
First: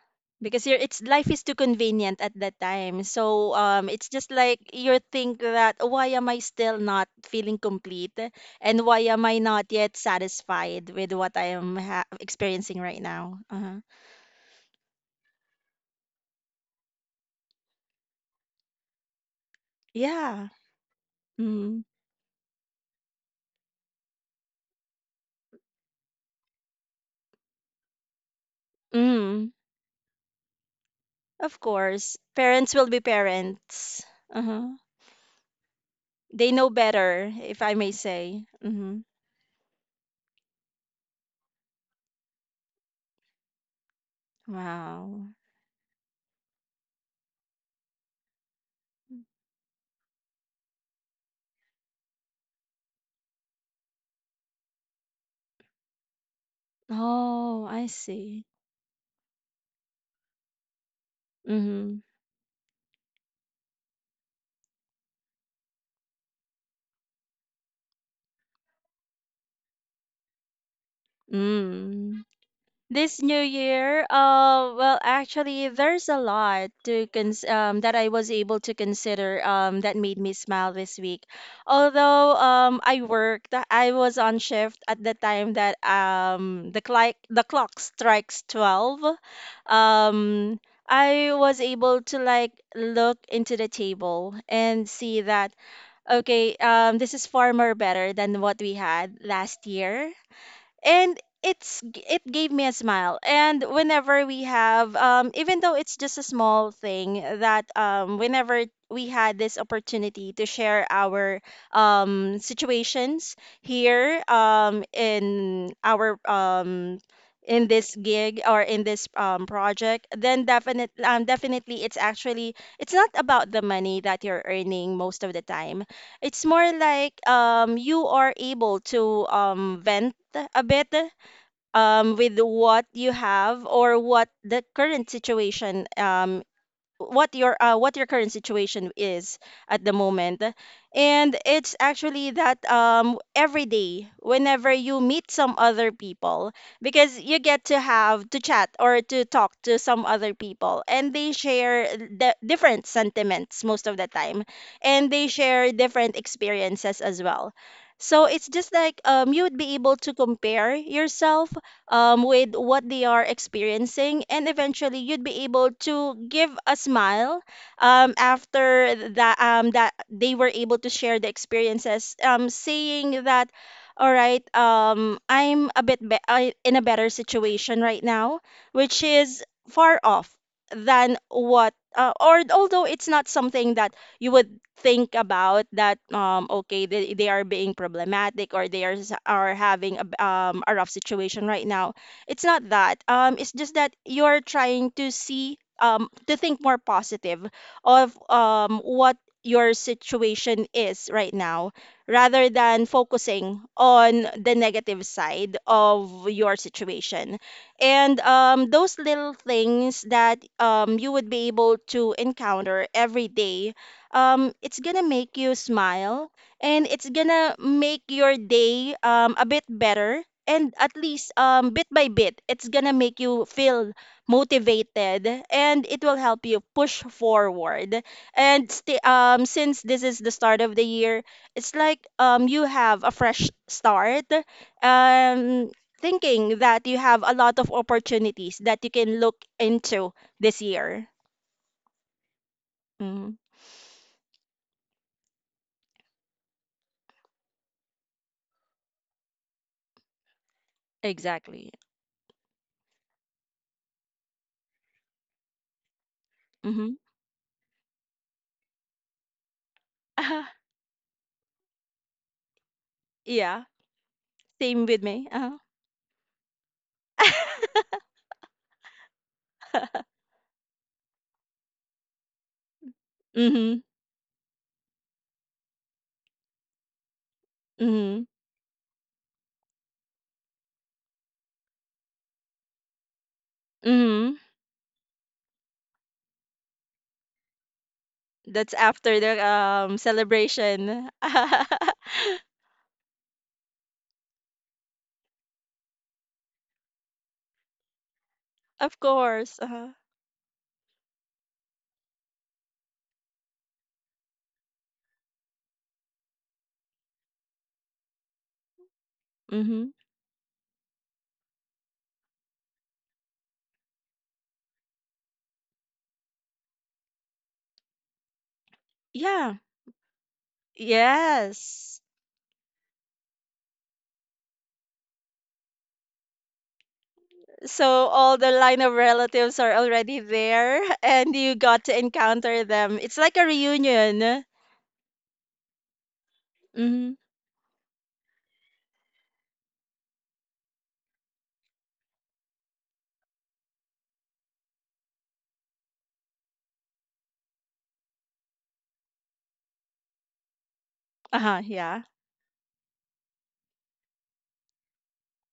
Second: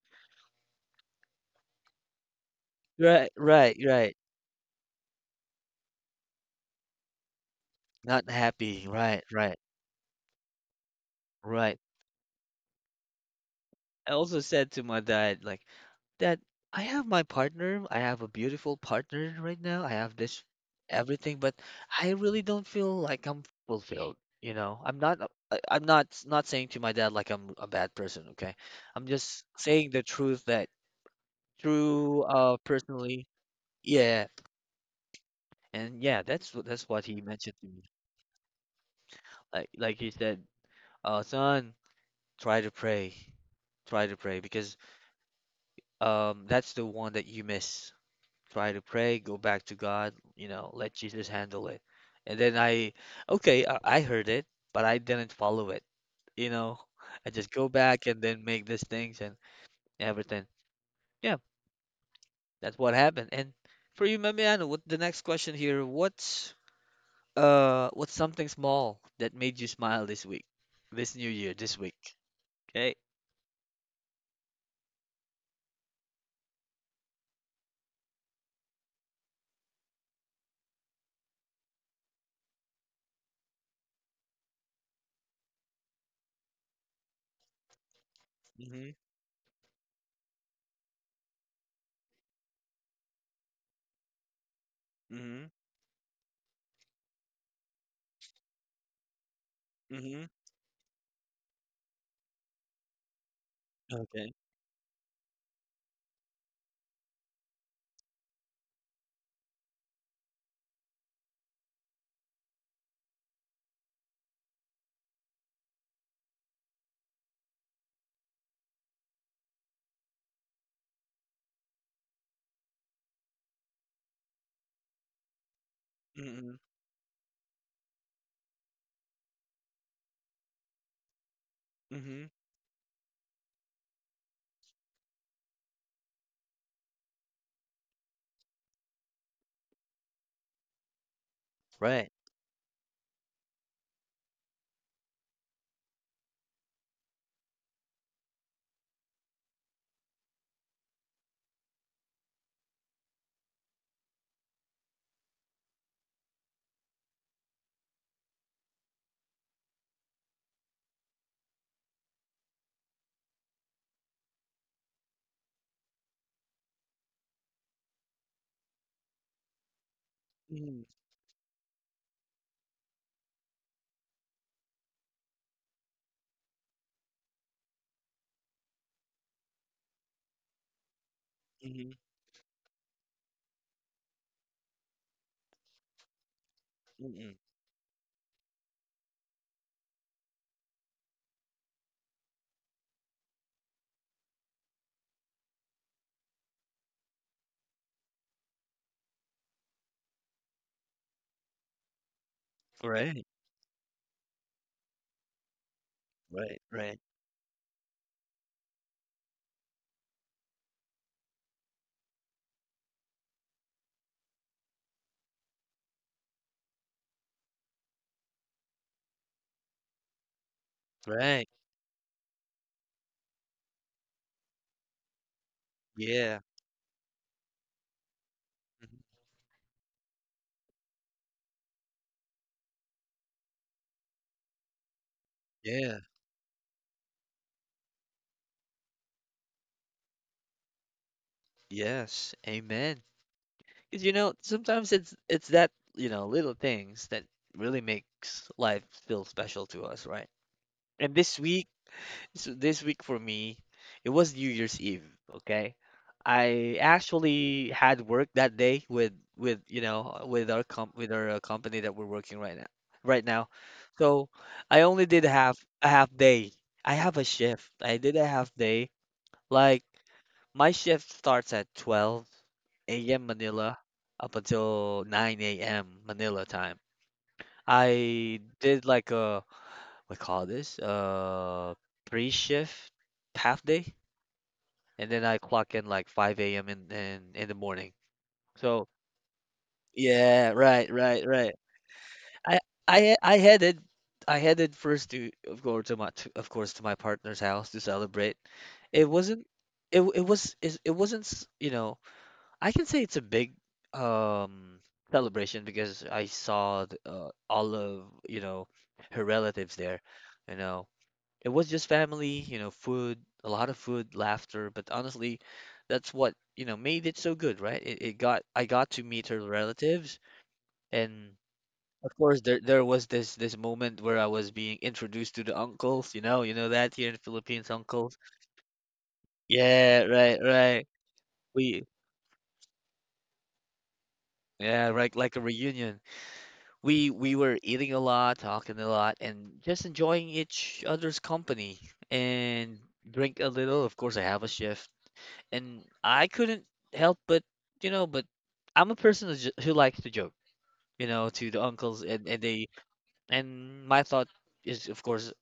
S2: Because it's life is too convenient at that time.
S1: Right,
S2: So
S1: right,
S2: um, it's
S1: right.
S2: just like you think that, why am I still not feeling complete,
S1: Not
S2: and
S1: happy.
S2: why am
S1: Right,
S2: I
S1: right.
S2: not yet satisfied with what I am
S1: Right.
S2: experiencing right now? Uh-huh.
S1: I also said to my dad, like, Dad, I have my partner. I have a beautiful partner right now. I have this
S2: Yeah.
S1: everything, but
S2: Mm.
S1: I really don't feel like I'm fulfilled. You know, I'm not. I'm not not saying to my dad like I'm a bad person. Okay, I'm
S2: Mm.
S1: just saying the truth that
S2: Of course,
S1: through
S2: parents will be
S1: personally,
S2: parents.
S1: yeah,
S2: Uh-huh.
S1: and yeah,
S2: They
S1: that's
S2: know
S1: what that's what he
S2: better, if
S1: mentioned
S2: I
S1: to
S2: may
S1: me.
S2: say. Mm-hmm.
S1: Like he said, son, try to pray, try to pray because
S2: Wow.
S1: that's the one that you miss, try to pray, go back to God, you know, let Jesus handle it. And then I heard it, but I didn't follow it. You know, I just
S2: Oh,
S1: go
S2: I
S1: back and
S2: see.
S1: then make these things and everything. Yeah,
S2: Mm-hmm.
S1: that's what happened. And for you, Mamiano, what the next question here? What's something small that made you smile this week, this new year, this week?
S2: Mm.
S1: Okay.
S2: This new year, well, actually, there's a lot to cons that I was able to consider, that made me smile this week. I was on shift at the time that, the clock strikes 12.
S1: Mhm.
S2: Um, I was able to, like, look into the table and see that,
S1: Mhm.
S2: okay, this is far more better than what we had last year,
S1: Mhm.
S2: and it gave me a smile. And whenever
S1: Okay.
S2: we have even though it's just a small thing, that whenever we had this opportunity to share our situations here in this gig, or in this project, then definitely, it's not about the money that you're earning most of the time. It's
S1: Mhm.
S2: more like you are able to vent a bit with
S1: Mhm.
S2: what you have, or what the current situation what your current situation is at the moment. And it's
S1: Right.
S2: actually that every day, whenever you meet some other people, because you get to have to chat or to talk to some other people, and they share the different sentiments most of the time, and they share different experiences as well. So it's just like you would be able to compare yourself, with what they are experiencing, and eventually you'd be able to give a smile, after that that they were able to
S1: Mhm.
S2: share the experiences, saying that, all right, I'm a bit be- I, in a better situation right now, which is far off than what,
S1: Mhm.
S2: or although it's not something that you would think about, that okay, they are
S1: Mhm.
S2: being problematic, or are having a rough situation right now. It's not that it's just that you're trying to see to think more positive of what your situation is right now, rather than
S1: Right.
S2: focusing on the negative side of your
S1: Right. Right.
S2: situation. And those little things that, you would be able to encounter every day it's gonna make you smile, and it's gonna make your day a bit better, and at least
S1: Right.
S2: bit by bit, it's gonna make you feel motivated, and it will help
S1: Yeah.
S2: you push forward and stay
S1: Mhm.
S2: since this is the start of the year, it's like you have a fresh start um
S1: Yeah.
S2: thinking that you have a lot of opportunities that you can look into this year.
S1: Yes. Amen.
S2: Mm.
S1: Because you know, sometimes it's that, you know, little things that really makes life feel special to us, right? And this
S2: Exactly.
S1: week, so this week for me, it was New Year's Eve, okay? I
S2: Mm-hmm.
S1: actually had work that day with, you know, with our comp with our uh, company that we're working right now. Right now.
S2: Yeah,
S1: So,
S2: same
S1: I
S2: with
S1: only
S2: me.
S1: did a
S2: Uh-huh.
S1: half a half day. I have a shift. I did a half day like. My shift starts at 12 a.m.
S2: Mhm,
S1: Manila up until 9 a.m. Manila time.
S2: mhm,
S1: I did like a what call this? Pre-shift half day,
S2: mhm.
S1: and then I clock in like 5 a.m. in, in the morning.
S2: That's
S1: So,
S2: after the
S1: yeah, right,
S2: celebration.
S1: right, right. I I I headed I headed first to, of course, of course, to my partner's house to celebrate.
S2: Of
S1: It wasn't
S2: course. Uh-huh.
S1: it, w- it was it, it wasn't you know, I can say it's a big um celebration because I saw all of, you know, her relatives there.
S2: Mhm.
S1: You know, it was just family, you know, food, a lot of food, laughter, but honestly, that's what, you know, made it so good, right? It got I got to meet her
S2: Yeah.
S1: relatives and of course
S2: Yes.
S1: there was this moment where I was being introduced to the uncles, you know that here in the Philippines,
S2: So
S1: uncles.
S2: all the line of relatives are
S1: Yeah,
S2: already
S1: right,
S2: there,
S1: right.
S2: and you got
S1: We
S2: to encounter them. It's like a reunion.
S1: yeah, right, like a reunion.
S2: Mhm.
S1: We were eating a lot, talking a lot, and just enjoying each other's company and drink a little. Of course, I have a shift, and I couldn't help but, you know, but I'm a person who likes to joke, you know, to
S2: Uh-huh,
S1: the
S2: yeah.
S1: uncles, and they, and my thought is, of course,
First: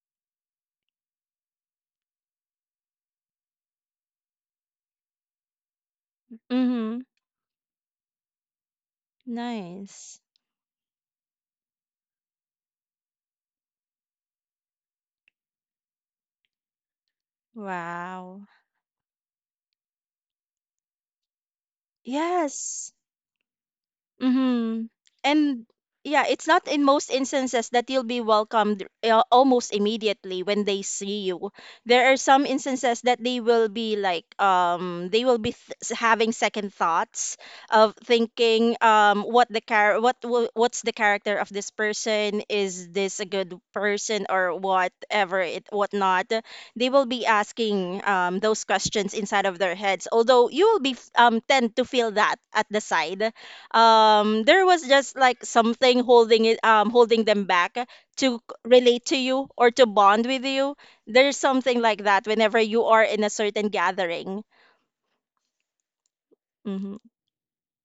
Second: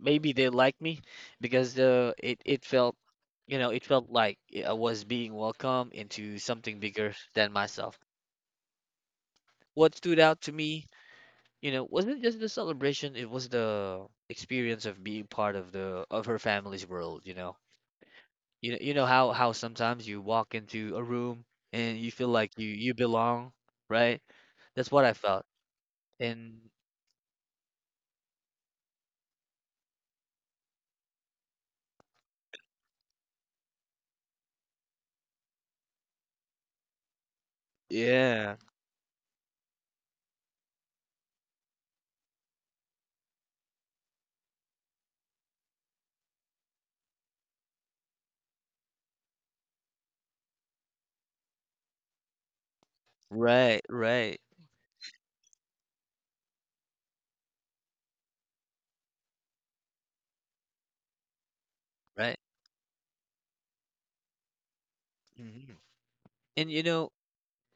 S1: maybe they like me because the it it felt. You know, it felt like I was being welcomed into something
S2: Mhm.
S1: bigger than myself. What stood
S2: Nice.
S1: out to me, you know, wasn't just the celebration, it was the experience of being part of the of her family's world, you know.
S2: Wow.
S1: You know, you know how sometimes you walk into a room and you feel like you
S2: Yes.
S1: belong, right?
S2: Mm-hmm.
S1: That's what I felt.
S2: And yeah, it's not
S1: And
S2: in most instances that you'll be welcomed, almost immediately when they see you. There are some instances that they will be like, they will be having second thoughts of
S1: yeah,
S2: thinking, what the what's the character of this person? Is this a good person, or whatever it whatnot? They will be asking those questions inside of their heads. Although you will be tend to feel that at the side
S1: right, right,
S2: there was just like something holding them back relate to you or to bond with you. There's something like that
S1: right.
S2: whenever you are in a certain gathering.
S1: Hmm. And you
S2: Mm-hmm.
S1: know,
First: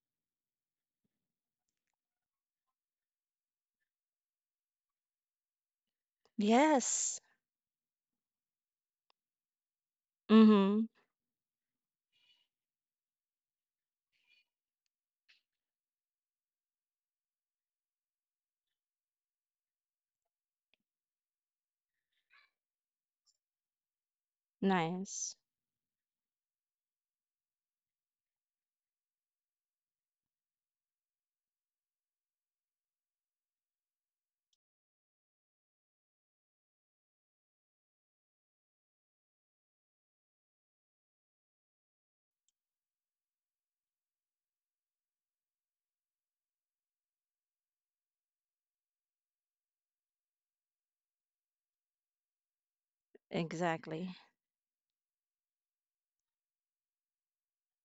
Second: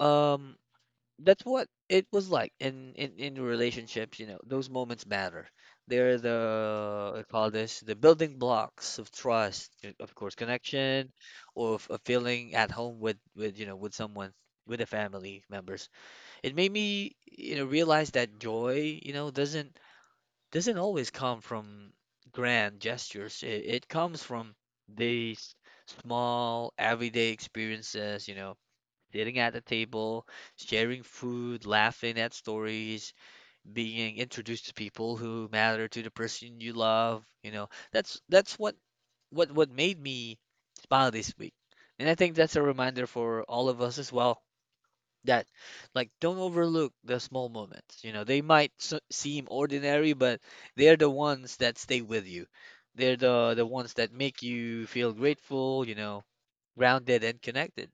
S1: um that's what it was like in relationships, you know, those moments matter, they're the, I
S2: Yes.
S1: call this the building blocks of trust, of course
S2: Mm-hmm.
S1: connection, or of feeling at home with, you know, with someone, with the family members. It made me, you know, realize that joy, you know, doesn't always come from grand gestures, it comes from
S2: Nice.
S1: these small everyday experiences, you know, sitting at the table, sharing food, laughing at stories, being introduced to people who matter to the person you love. You know, that's what what made me smile this week, and I think that's a reminder for all of us as well that, like, don't overlook the small moments. You know, they might s seem ordinary, but they're the ones that stay with you. They're the ones that
S2: Exactly.
S1: make you feel grateful, you know, grounded and connected.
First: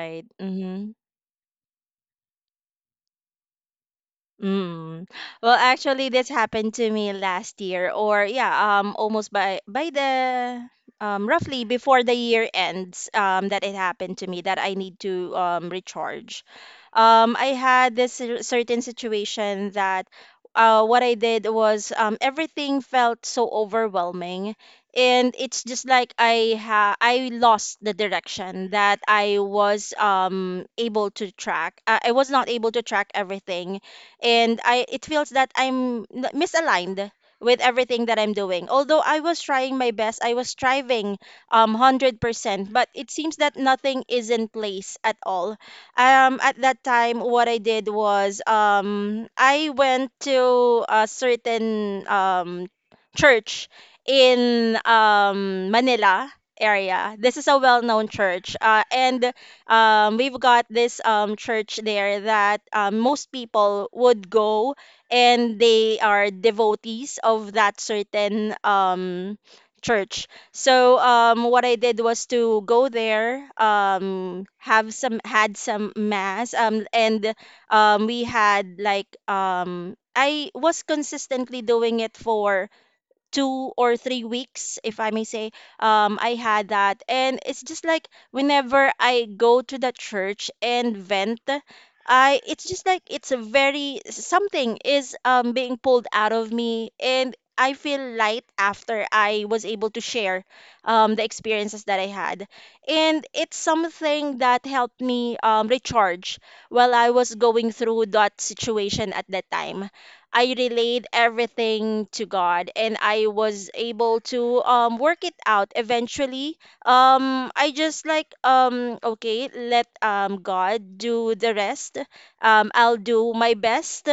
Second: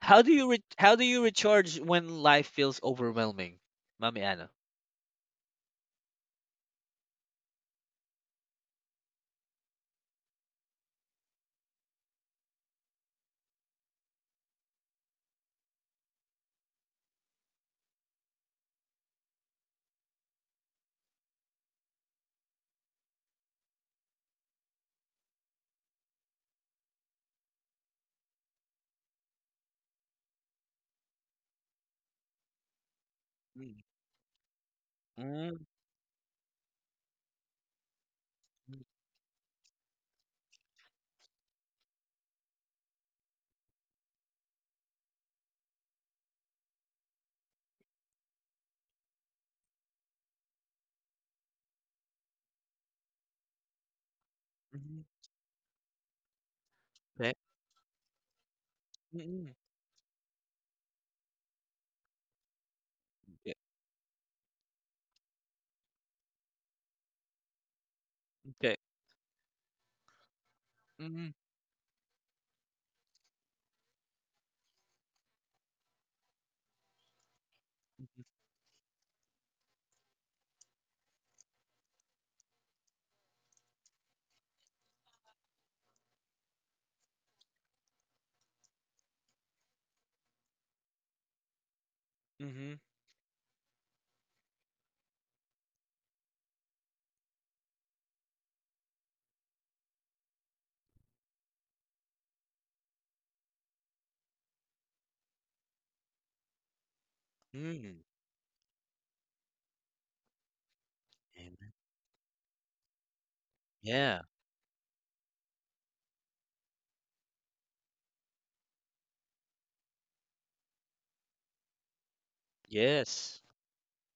S2: Mm-hmm.
S1: How do you recharge when life feels overwhelming, Mommy Anna?
S2: Mm. Well, actually, this happened to me last year, or yeah, almost by the, roughly before the year ends, that it happened to me that I need to recharge. I had this certain situation that, what I did was everything felt so overwhelming, and it's just like I lost the direction that I was able to track. I was not able to track everything,
S1: Mm,
S2: and I it feels that
S1: mm,
S2: I'm misaligned with everything that I'm doing.
S1: mm,
S2: Although I was trying my best, I was striving 100%, but it seems that nothing is in place at all. At that time, what I did was I went to a certain church in
S1: mhm,
S2: Manila area.
S1: okay.
S2: This is a well-known church.
S1: Mm,
S2: And
S1: mm,
S2: we've got this church there, that, most people would go, and they are devotees of that certain
S1: okay.
S2: um, church. So
S1: Mm,
S2: um, what I did was to go there, have some had some mass, and
S1: mm,
S2: we had like I was consistently doing it for 2 or 3 weeks, if I may say, I had that. And it's just like whenever I go to the church and vent, I it's
S1: mhm,
S2: just like it's a very something is being pulled out of me, and I feel light after I was able to share, the experiences that I had. And it's something that helped me recharge while I was going
S1: mm,
S2: through that situation at that time. I relayed
S1: amen.
S2: everything to God and I was
S1: Yeah.
S2: able to work it out eventually. I just like okay, let God do the rest. I'll do
S1: Yes.
S2: my best,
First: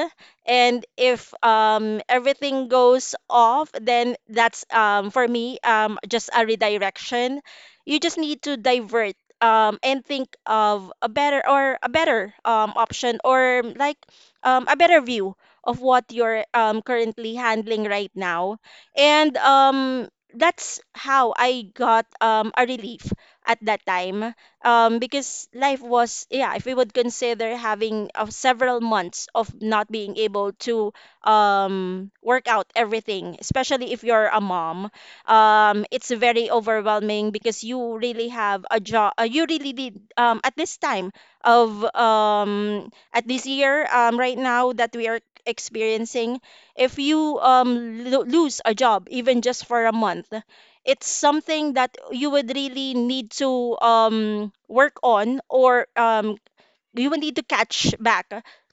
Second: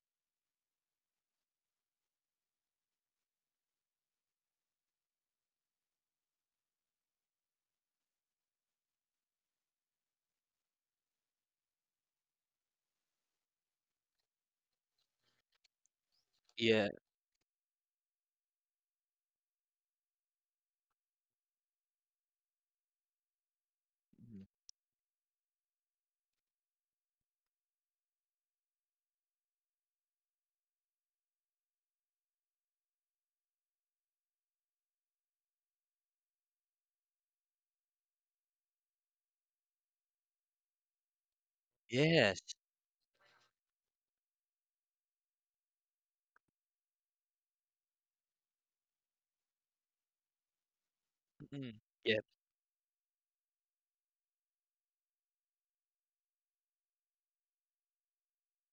S2: and if everything goes off, then that's for me just a redirection. You just need to divert and think of a better or a better option, or like a better view of what you're
S1: Yeah.
S2: currently handling right now. And that's how I got a relief at that time,
S1: Mm,
S2: because life was, yeah, if we would consider having several months of not being able to work out everything, especially if you're a mom, it's very overwhelming because you really have a job, you really did at this time of
S1: yes.
S2: at this year right now that we are experiencing. If you lose a job even just for a month, it's something
S1: Mm,
S2: that
S1: yeah.
S2: you would really need to work on, or you will need to catch back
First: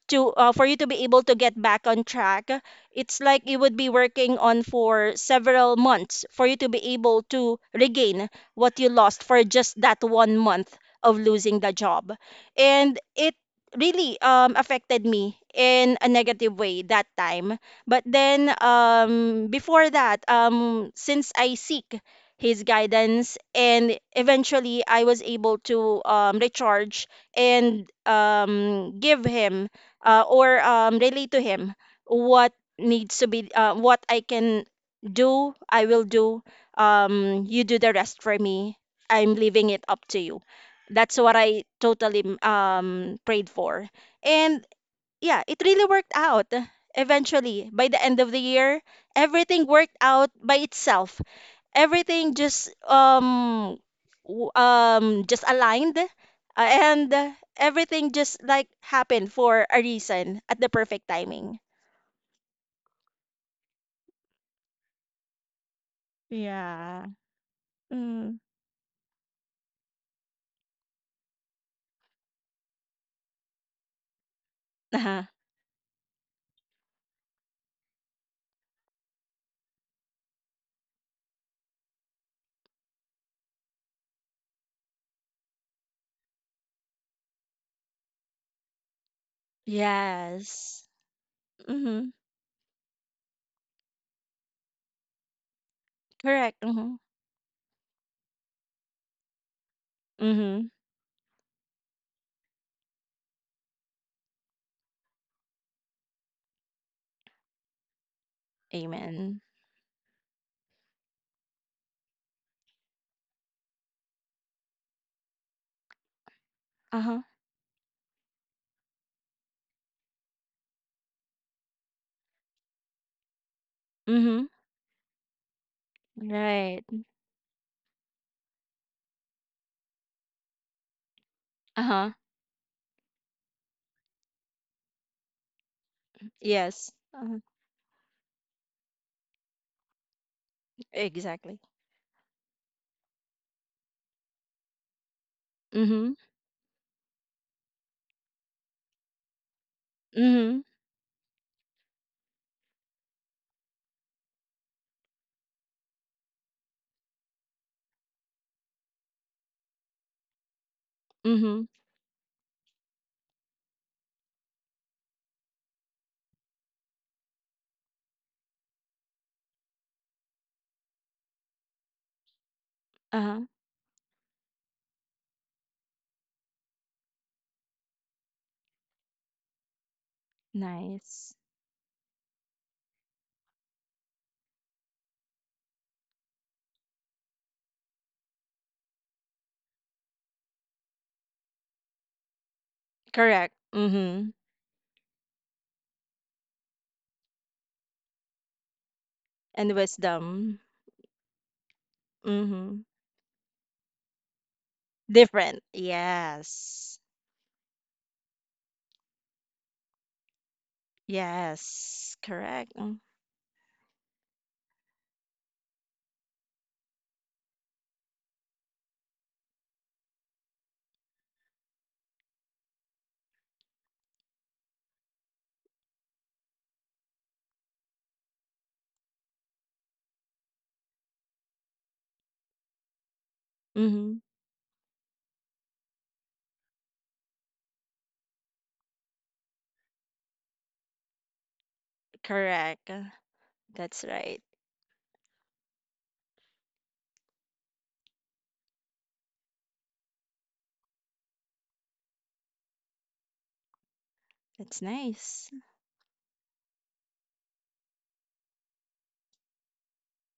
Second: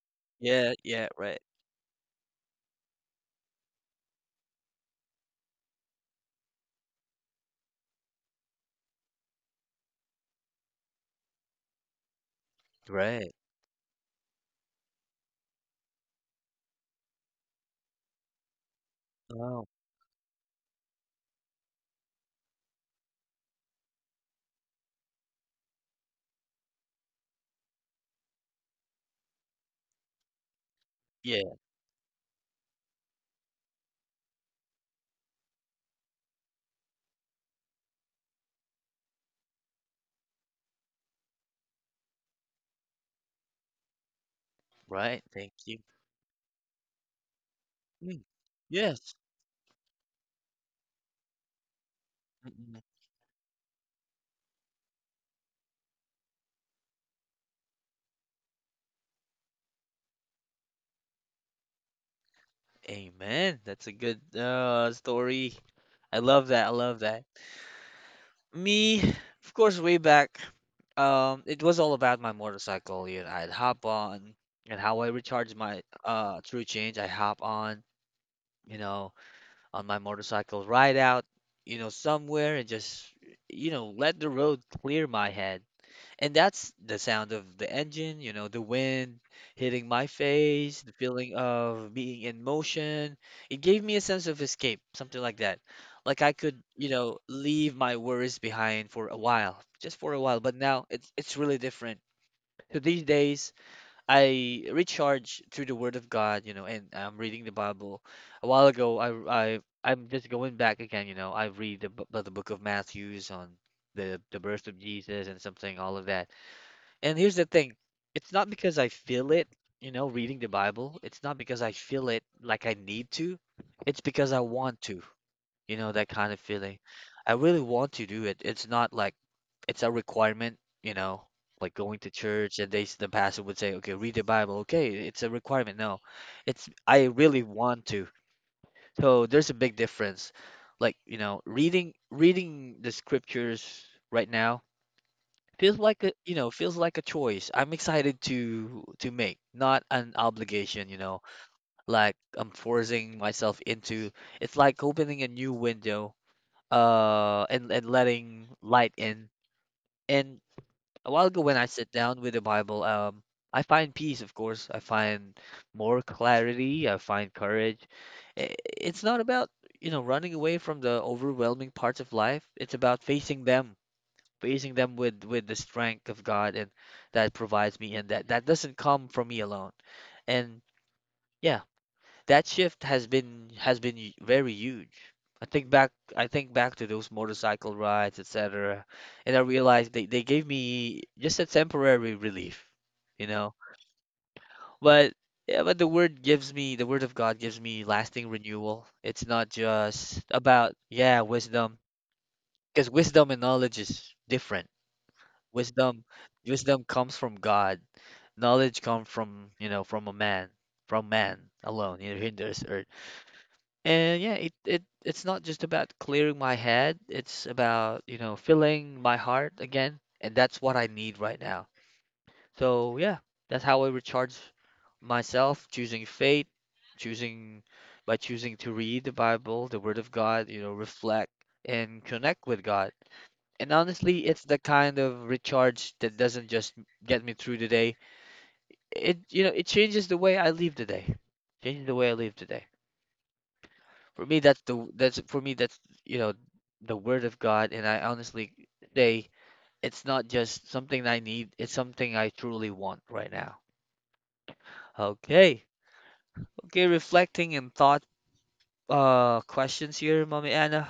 S2: to, for
S1: Yeah.
S2: you to be
S1: Yeah.
S2: able to
S1: Right.
S2: get back on track. It's like you would be working on for several months for you to be able to regain what you lost for just that 1 month of losing the job, and
S1: Right.
S2: it really affected me in a negative way that time. But then,
S1: Oh.
S2: before that, since I seek his guidance, and eventually I was able to recharge and give him or relay to
S1: Yeah.
S2: him what needs to be what I can do I will do. You do the rest for me, I'm leaving it up to you. That's what I totally prayed for. And
S1: Right.
S2: yeah,
S1: Thank
S2: it
S1: you.
S2: really worked out eventually by the end
S1: Mm,
S2: of the year.
S1: yes.
S2: Everything worked out by itself. Everything
S1: Mm,
S2: just
S1: mm.
S2: just aligned, and everything just like happened for a reason at the perfect timing.
S1: Amen. That's a good story. I love that. I love
S2: Yeah.
S1: that.
S2: Mm.
S1: Me, of course, way back, it was all about my motorcycle. You know, I'd hop on and how I
S2: Uh-huh.
S1: recharge my true change. I hop on, you know, on my motorcycle, ride out, you know, somewhere and just, you know, let the road clear my head. And that's the sound of the engine, you know, the wind hitting my face,
S2: Yes,
S1: the feeling of
S2: mm-hmm.
S1: being in motion. It gave me a sense of escape, something like that. Like I
S2: Correct,
S1: could, you
S2: mm-hmm.
S1: know, leave my worries behind for a while, just for a while. But
S2: Mm-hmm.
S1: now it's really different. So these days, I recharge through the Word of God, you know, and I'm reading the Bible. A while ago, I
S2: Amen.
S1: I I'm just going back again, you know. I read the, the book of Matthews on the birth of Jesus and something, all of that, and
S2: Uh-huh.
S1: here's the thing, it's not because I feel it, you know, reading the Bible. It's not because I feel it like I need to. It's because I
S2: Mm-hmm.
S1: want to, you know, that kind of feeling.
S2: Right.
S1: I really want to do it. It's not like it's a requirement, you know, like going to
S2: Uh-huh.
S1: church and the pastor would say, "Okay, read the Bible." Okay, it's a requirement. No. It's,
S2: Yes,
S1: I
S2: uh-huh.
S1: really want to. So there's a big difference. Like, you know,
S2: Exactly,
S1: reading the scriptures right now feels like a,
S2: mm-hmm.
S1: you know, feels like a choice I'm excited to make, not an
S2: Mm-hmm.
S1: obligation, you know, like I'm forcing myself into. It's like opening a new window, and letting light in. And a while ago when
S2: Mm-hmm.
S1: I sit down with the Bible, I find peace, of course. I find more clarity. I find courage. It's not about, you know, running away from the overwhelming parts of life. It's about facing
S2: Uh-huh.
S1: them, praising them with the strength of God, and that provides me, and that that doesn't come from me alone. And
S2: Nice.
S1: yeah, that shift has been very huge. I think back to those motorcycle rides, etc. And I realized they, gave me just a temporary relief, you
S2: Correct,
S1: know.
S2: mm-hmm.
S1: But yeah, but the word gives me, the word of God gives me lasting renewal. It's not
S2: And
S1: just
S2: wisdom.
S1: about, yeah, wisdom,
S2: Mm-hmm.
S1: because wisdom and knowledge is different.
S2: Different.
S1: Wisdom, Wisdom
S2: Yes.
S1: comes from God. Knowledge comes from, you know, from a man, from man alone, you
S2: Yes.
S1: know, here in this
S2: Correct.
S1: earth. And yeah, it it's not just about clearing my head. It's about, you know, filling my heart again, and that's what I need right now. So yeah, that's how I recharge myself, choosing faith, choosing by choosing to read the Bible, the Word of God, you know, reflect and connect with God. And
S2: Mm-hmm.
S1: honestly, it's the kind of recharge that doesn't just get me through the day. It, you know, it changes the way I live the day. Changes the way I live the day.
S2: Correct. That's
S1: For me,
S2: right.
S1: that's, you know, the word of God, and I honestly say it's not just something I need, it's something I truly want right now.
S2: That's
S1: Okay.
S2: nice.
S1: Okay, reflecting and thought questions here, Mommy Anna.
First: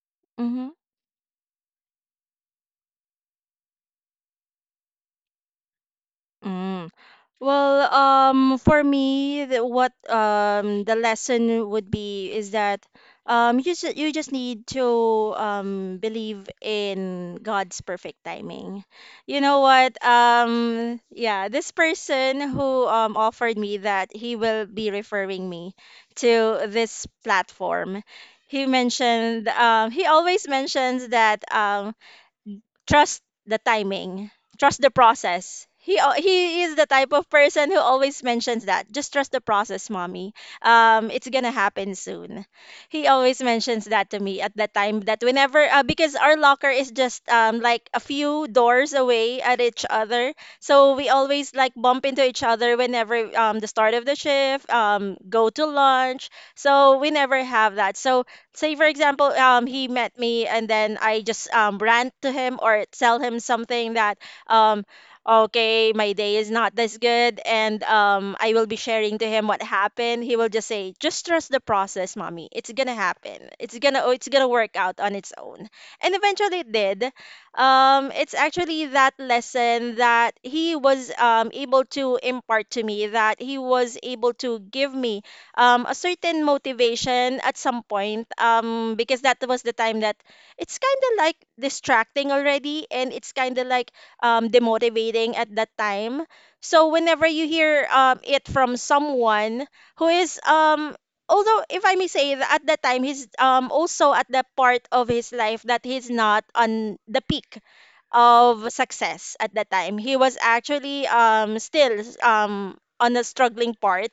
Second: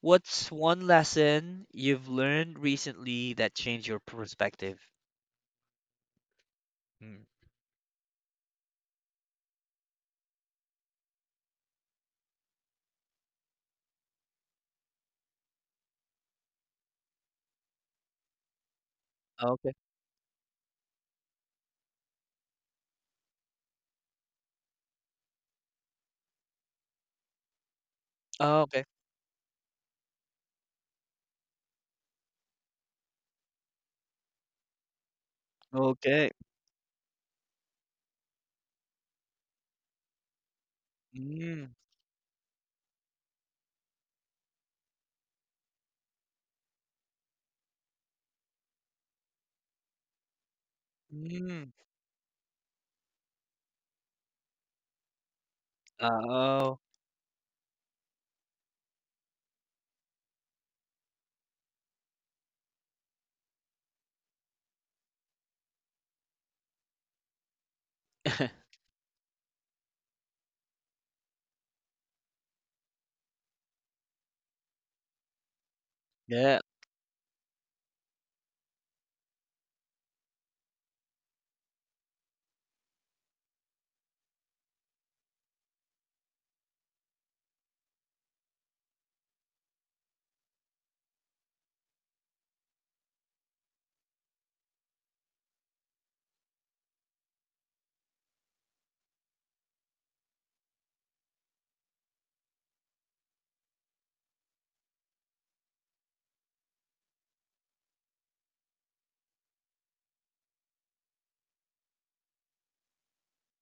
S1: What's
S2: Mm-hmm.
S1: one lesson you've learned recently that changed your perspective? Hmm.
S2: Well, for me, the lesson would be is that you just need to believe in God's perfect timing. You know what?
S1: Okay.
S2: Yeah, this person who offered me that he will be referring me to this platform. He
S1: Oh, okay.
S2: mentioned he always mentions that trust the timing, trust the process. He is
S1: Okay.
S2: the type of person who always mentions that. Just trust the process, mommy. It's gonna happen
S1: Mm,
S2: soon. He always mentions that to me at that time. That whenever, because our locker is just like a few doors away at each other, so we always like bump into
S1: mm.
S2: each other whenever the start of the shift, go to lunch. So we
S1: Oh.
S2: never have that. So say for example he met me, and then I just rant to him or tell him something that um okay, my day is not this good, and I will be sharing to him what happened. He will just say just trust the process, mommy, it's gonna happen, it's gonna, oh, it's gonna work out on its own. And eventually it did.
S1: Yeah.
S2: It's actually that lesson that he was able to impart to me, that he was able to give me a certain motivation at some point, because that was the time that it's kind of like distracting already, and it's kind of like demotivating at that time. So whenever you hear it from someone who is although if I may say that at that time, he's also at the part of his life that he's not on the peak of success at that time. He was actually still on a struggling part.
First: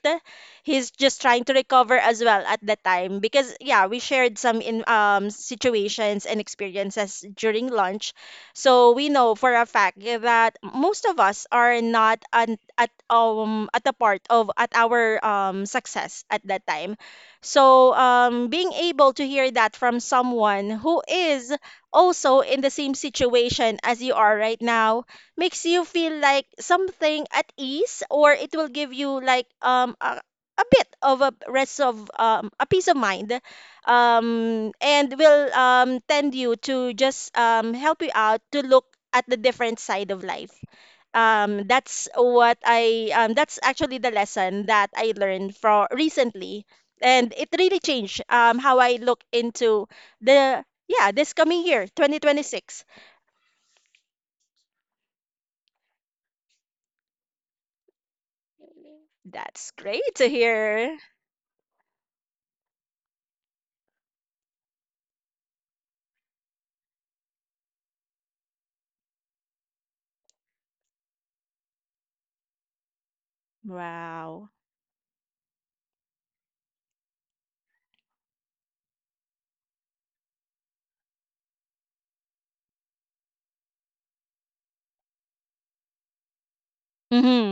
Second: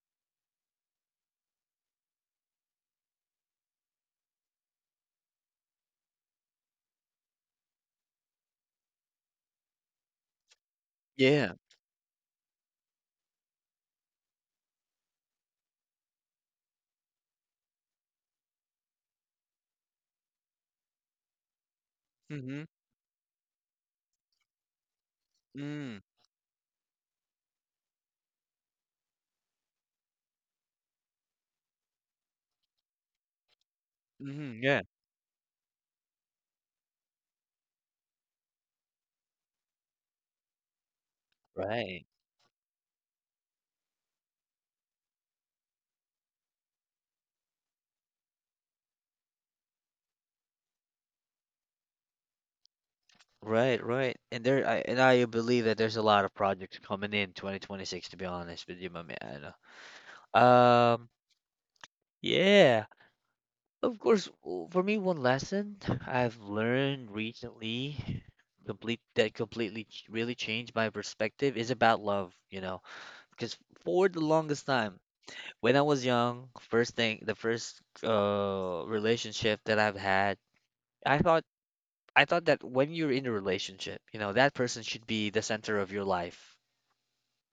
S2: He's just trying to recover as well at that time because, yeah, we shared some in situations and experiences during lunch. So we know for a fact that most of us
S1: Yeah.
S2: are not an, at the part of at our success at that time. So being able to hear that from someone who is also in
S1: Mm-hmm.
S2: the same situation as you are right now makes you
S1: Mm.
S2: feel like something at ease, or it will give you like a bit of a rest of a peace of mind,
S1: Mm-hmm. Yeah.
S2: and will tend you to just help you out to look at the different side of life.
S1: Right,
S2: That's what I that's actually the lesson that I learned for recently, and it really changed how I look into the, yeah, this coming year, 2026.
S1: right, right. And I believe that there's a lot of projects coming in 2026, to be honest with you, my man.
S2: That's great to hear.
S1: Um, yeah, of course, for me, one lesson I've learned recently, complete that completely ch- really changed my perspective is about love, you know, because for the
S2: Wow.
S1: longest time, when I was young, the first relationship that I've had, I thought I thought that when you're in a relationship, you know, that person should be the center of your life.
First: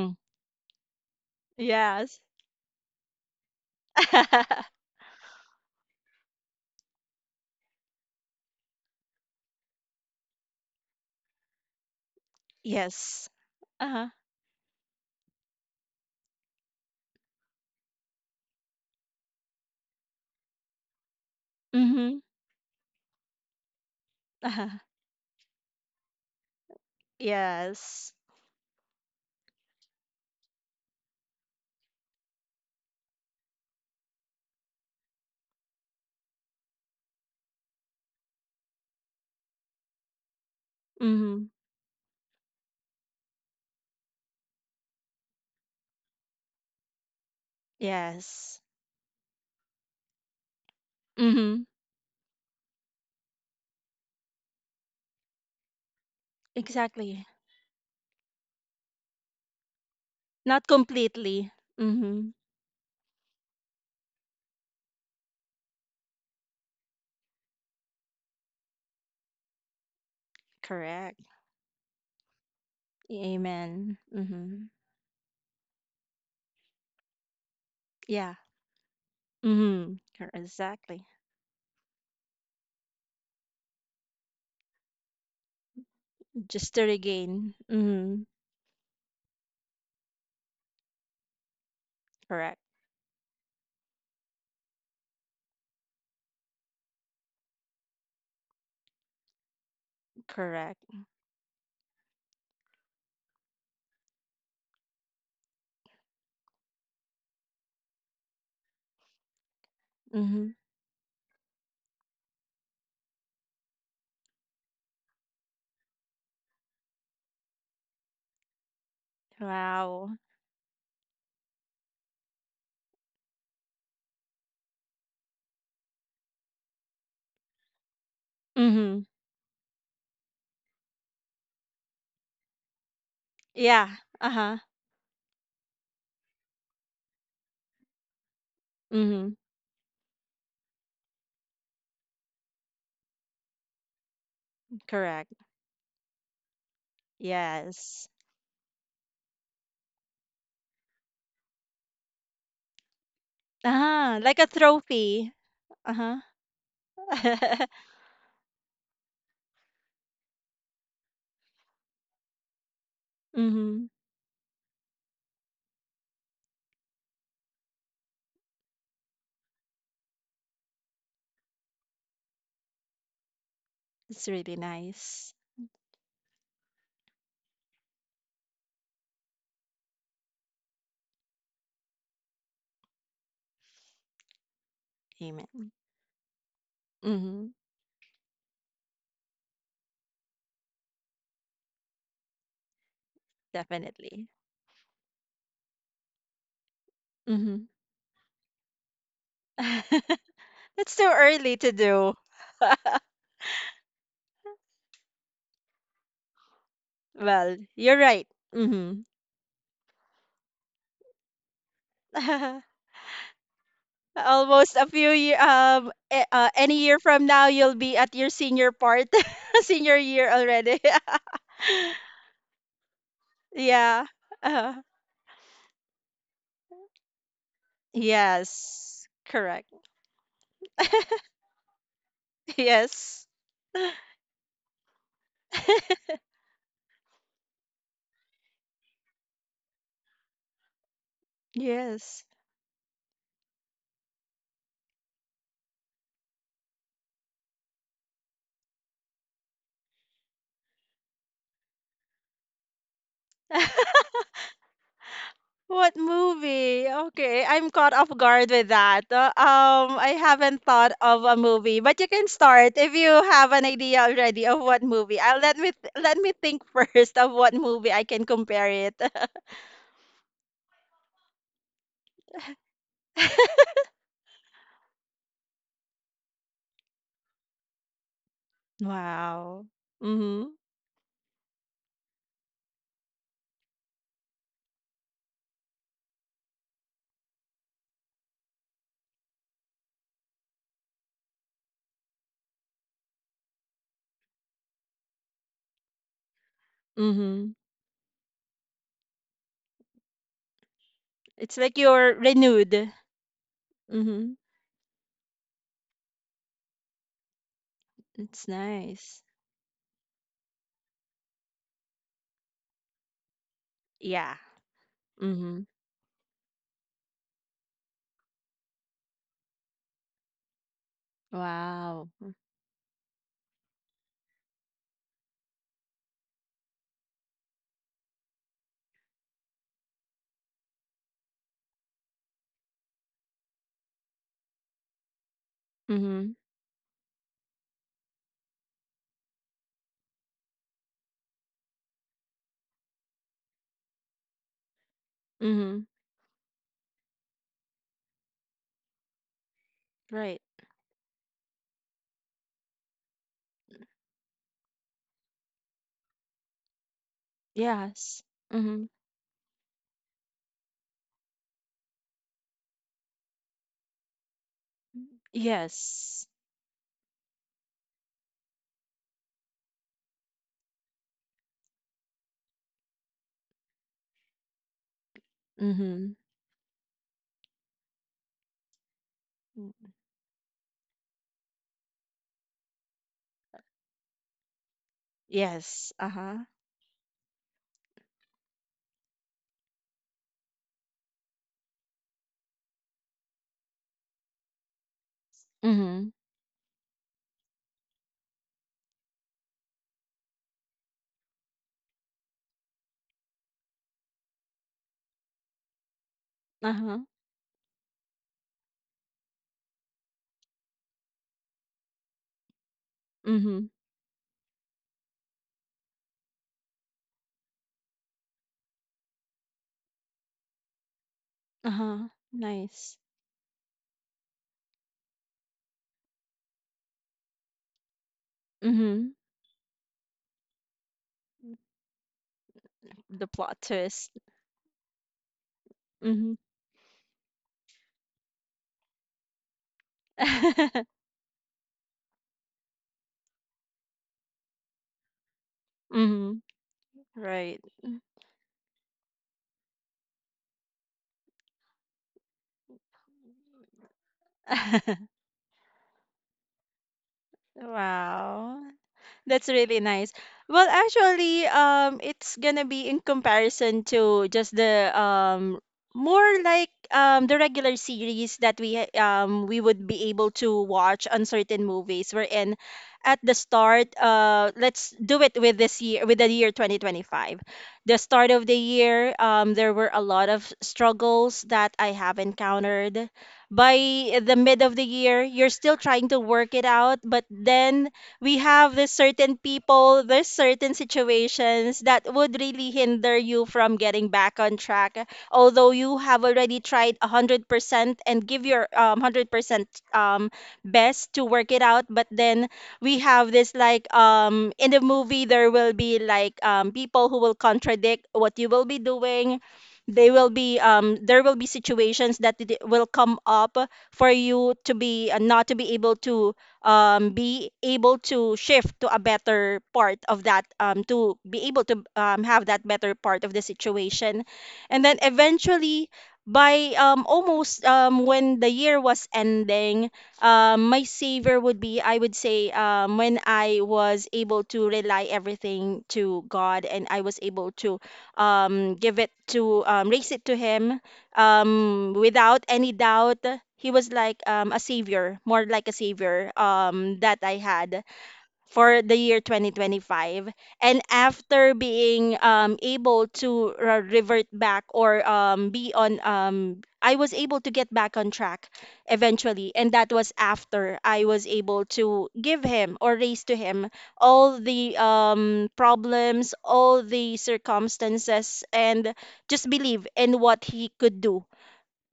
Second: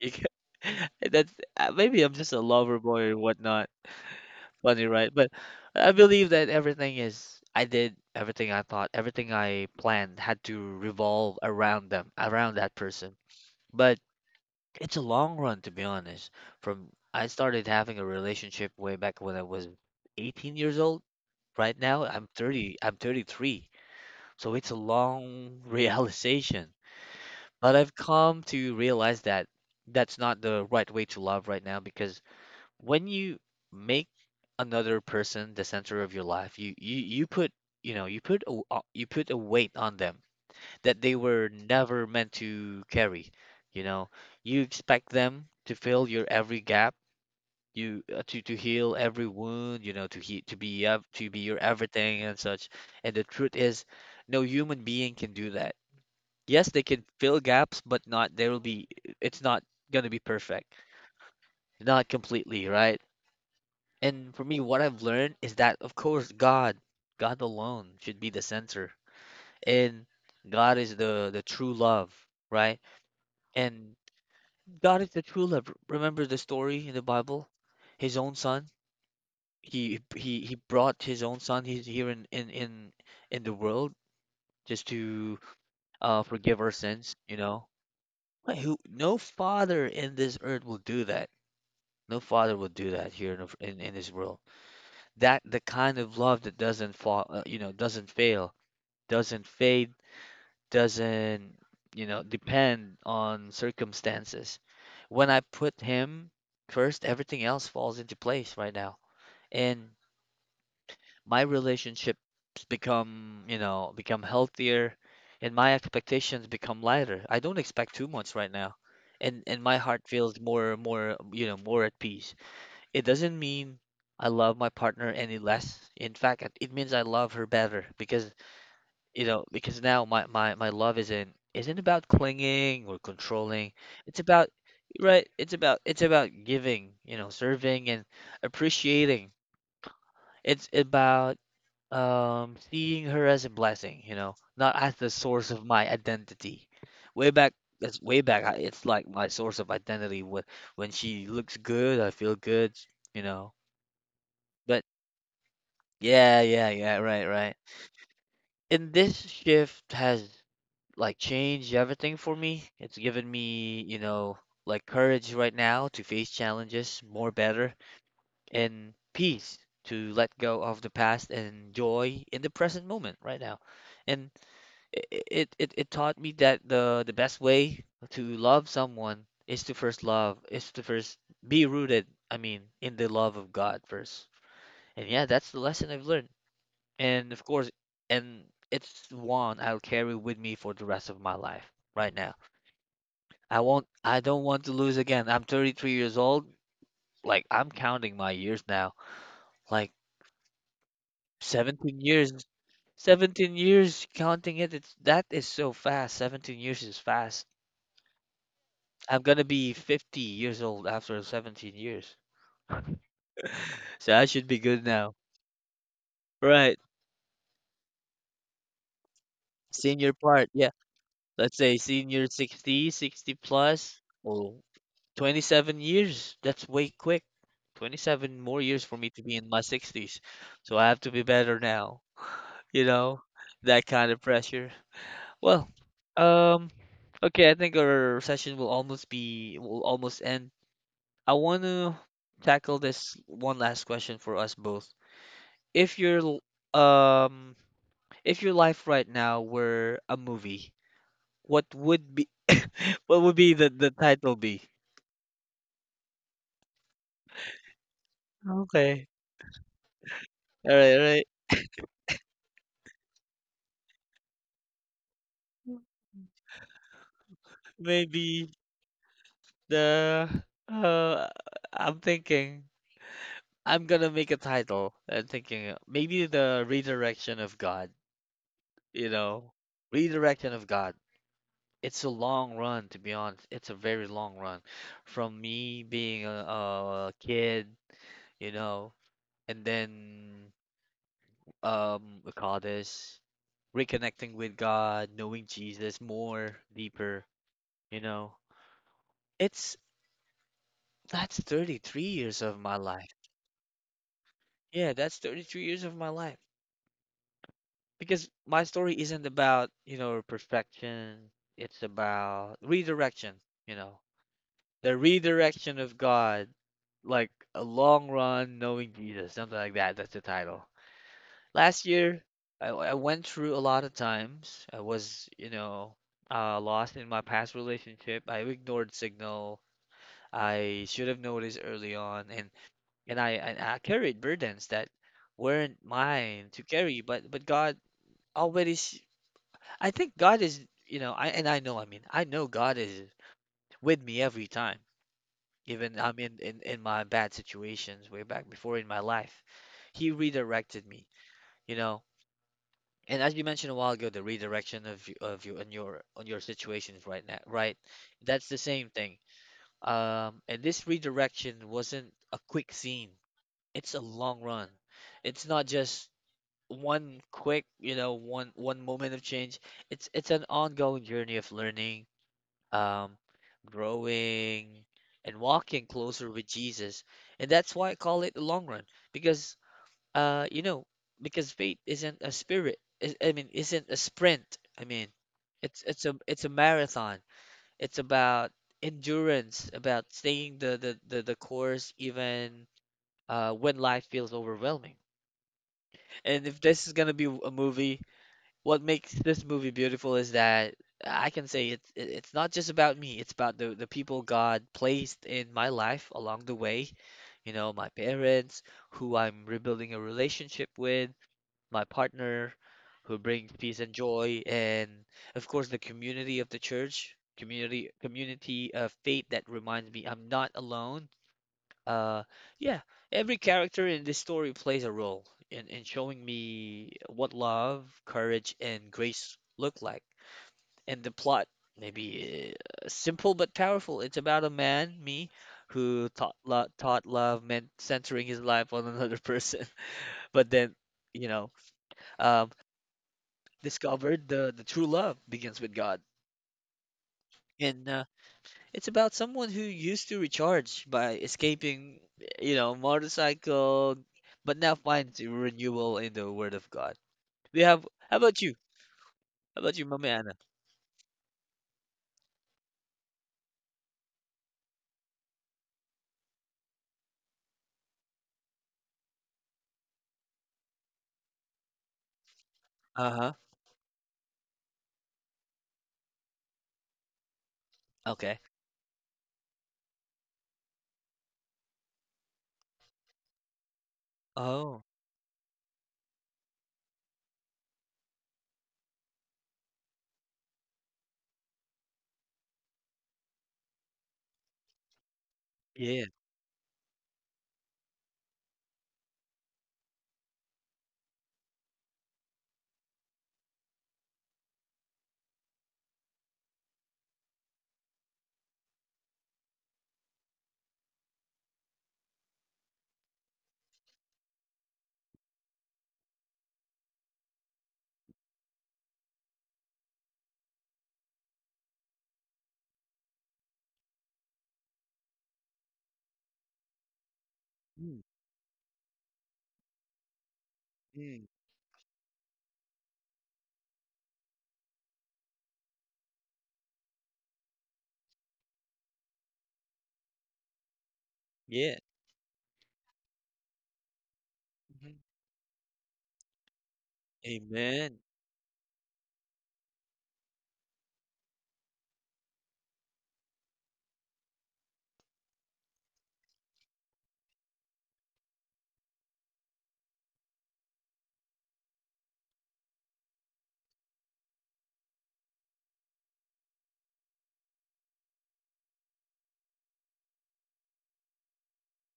S1: You ca- That's maybe I'm
S2: Yes.
S1: just a lover boy or whatnot. Funny, right? But I believe that everything is I did everything I thought, everything I planned had to revolve around them, around that person.
S2: Yes.
S1: But
S2: Uh-huh.
S1: it's a long run, to be honest. From I started having a relationship way back when I was 18 years old. Right now,
S2: Mm-hmm.
S1: I'm 33. So it's
S2: Uh-huh.
S1: a long realization. But I've
S2: Yes.
S1: come to realize that that's not the right way to love right now because when you make another person the center of your life, you put, you know, you put a weight on them that they
S2: Mm-hmm.
S1: were never meant to carry. You know, you expect them to fill your every gap, you to
S2: Yes.
S1: heal every wound, you know, to be to be your
S2: Mm-hmm.
S1: everything and such. And the truth is, no human being can do that. Yes, they can
S2: Exactly.
S1: fill gaps, but not there will be. It's not gonna be
S2: Not
S1: perfect,
S2: completely.
S1: not
S2: Mm-hmm.
S1: completely, right? And for me, what I've learned is that, of course, God alone should be the center, and God is
S2: Correct.
S1: the true love, right? And
S2: Amen. Mm-hmm.
S1: God is the true love. Remember the story in the Bible? His own
S2: Yeah.
S1: son.
S2: Mm-hmm.
S1: He
S2: Cor-
S1: he he brought
S2: Exactly.
S1: his own son he's here in the world just to forgive our
S2: Just to
S1: sins, you
S2: regain.
S1: know?
S2: Mm-hmm.
S1: Like, who no father in this earth will do that. No father
S2: Correct.
S1: will do that here in this world. That the kind of love that doesn't fall, you know, doesn't fail, doesn't fade,
S2: Correct.
S1: doesn't, you know, depend on circumstances. When I put him first, everything else falls into place right now. And
S2: Mm-hmm.
S1: my relationships become, you know, become healthier and my expectations become lighter. I don't expect too much right now. And my heart
S2: Wow.
S1: feels more, you know, more at peace. It doesn't mean I love my partner any less. In fact, it means I love her better because
S2: Mm-hmm.
S1: you know, because now my love isn't about clinging or controlling.
S2: Yeah.
S1: It's about
S2: Uh-huh.
S1: right, it's about giving, you know, serving and appreciating.
S2: Mhm,
S1: It's about seeing her as a blessing, you know, not as the
S2: correct.
S1: source of my identity. Way back that's
S2: Yes.
S1: way back. It's like my source of identity. When she looks good, I feel good, you know.
S2: Uh-huh, like a
S1: But
S2: trophy. Uh-huh.
S1: yeah, right, right. And this shift has like changed everything for me. It's given me,
S2: Mhm.
S1: you know, like courage right now to face challenges more better and peace to let go of the past and joy in the present moment right now.
S2: It's
S1: And
S2: really nice.
S1: it taught me that the best way to love someone is is to first be rooted, I mean, in the love of God first. And yeah, that's the
S2: Amen.
S1: lesson I've learned. And of
S2: Mhm.
S1: course, and it's one I'll carry with me for the rest of my life right now. I
S2: Definitely.
S1: don't want to lose again. I'm 33 years old. Like
S2: Mhm.
S1: I'm counting my years now. Like
S2: It's too early to
S1: 17
S2: do.
S1: years, 17 years counting it. It's that is so fast. 17 years is fast.
S2: Well, you're right. Mhm.
S1: I'm gonna be 50 years old after 17 years. So I should be
S2: Almost a
S1: good
S2: few
S1: now.
S2: any
S1: Right.
S2: year from now, you'll be at your senior part, senior
S1: Senior
S2: year
S1: part. Yeah.
S2: already.
S1: Let's say senior 60, 60 plus.
S2: Yeah.
S1: Oh,
S2: Uh,
S1: 27 years. That's way quick. 27 more years for
S2: yes.
S1: me to be in my
S2: Correct.
S1: 60s. So I have to be better now. You know,
S2: Yes.
S1: that kind of pressure. Well, um, okay, I think our session will almost be will almost end. I want to
S2: Yes.
S1: tackle this one last question for us both. If your l- um, if your life right now were a movie, what would be what would be the title be?
S2: What movie? Okay, I'm caught off guard with
S1: Okay.
S2: that. I haven't thought
S1: All
S2: of
S1: right.
S2: a movie, but you can start if you have an idea already of what movie. I'll let me think first of what movie I can
S1: Maybe
S2: compare it.
S1: the uh, I'm thinking. I'm gonna make a title and thinking maybe the redirection of God, you know,
S2: Wow. Mm-hmm.
S1: redirection of God. It's a long run, to be honest. It's a very long run from me being a kid, you know, and then we call this reconnecting with God, knowing Jesus more deeper,
S2: Mm-hmm.
S1: you know. It's that's
S2: It's like
S1: 33
S2: you're
S1: years of my
S2: renewed.
S1: life.
S2: Mm-hmm.
S1: Yeah, that's 33 years of my life. Because
S2: It's
S1: my story
S2: nice.
S1: isn't about, you know, perfection. It's about redirection, you know,
S2: Yeah.
S1: the
S2: Mm-hmm.
S1: redirection of God, like a long run knowing Jesus, something like that. That's the title. Last
S2: Wow.
S1: year, I went through a lot of times. I was, you know, lost in my past relationship. I ignored signal. I should have noticed early on, and and I carried burdens that weren't
S2: Mm-hmm.
S1: mine to carry, but God already s- I think God is, you know, I mean, I know God is with me every time,
S2: Mm-hmm.
S1: even I'm in in my bad situations way back before in my life. He
S2: Right.
S1: redirected me, you know. And as you mentioned a while ago, the redirection of you and your on your situations right now, right?
S2: Yes.
S1: That's the
S2: Mhm.
S1: same thing. And this redirection wasn't a quick scene. It's a long run.
S2: Mm,
S1: It's not just
S2: yes.
S1: one quick, you know, one moment of change. It's an ongoing journey of learning um, growing, and walking
S2: Mhm.
S1: closer with Jesus. And that's why I call it the long run because,
S2: Mm,
S1: you know, because faith isn't a spirit. Is- I mean, isn't a sprint. I mean, it's
S2: yes,
S1: it's a
S2: uh-huh.
S1: it's a marathon. It's about endurance, about staying the course even when life feels overwhelming.
S2: Mhm.
S1: And if this is gonna be a movie, what makes this movie beautiful is that I can say it's not just about me. It's about the people God placed in my life along the way.
S2: Uh-huh.
S1: You know, my parents, who I'm rebuilding a relationship with, my partner, who brings
S2: Mhm.
S1: peace and joy, and of course the community of the church, community of faith that reminds me I'm not alone.
S2: Uh-huh.
S1: Uh, yeah,
S2: Nice.
S1: every character in this story plays a role in showing me what love, courage, and
S2: Mhm.
S1: grace look like. And the plot, maybe
S2: The
S1: simple but
S2: plot
S1: powerful.
S2: twist.
S1: It's about a man, me, who
S2: Mhm.
S1: thought love meant centering his life on another person, but then,
S2: Mhm.
S1: you know, um, discovered the true love begins with God.
S2: Right.
S1: And It's about someone who used to recharge by escaping, you know, motorcycle, but now finds renewal in the Word of God. We have. How about you?
S2: Wow. That's
S1: How about
S2: really
S1: you, Mama
S2: nice.
S1: Anna?
S2: Well, actually, it's gonna be in comparison to just the more like the regular series that we we would be able to watch on certain movies. We're in
S1: Uh
S2: at
S1: huh.
S2: the start. Let's do it with this year, with the year 2025. The start
S1: Okay.
S2: of the year, there were a lot of struggles that I have encountered by the mid of
S1: Oh,
S2: the year. You're still trying to work it out, but then we have this certain people, there's certain situations that would really hinder you from getting back on track. Although you
S1: yeah.
S2: have already tried 100% and give your 100% um, best to work it out, but then we have this like in the movie, there will be like people who will contradict what you will be doing. They will be there will be situations that it will come up for you to be not to be able to be able to shift to a better part of that, to be able to have that better part of the situation. And then eventually, by almost
S1: Mm,
S2: when the year was ending, my
S1: mm,
S2: savior would be, I would say, when I was able to rely everything to God, and I was able to give it to, raise it to him
S1: yeah.
S2: without any doubt. He was like a
S1: Mhm.
S2: savior, more like a savior that I had
S1: Amen.
S2: for the year 2025. And after being able to revert back, or be on I was able to get back on track eventually, and that was after I was able to give him or raise to him all the problems, all the circumstances, and just believe in what he could do,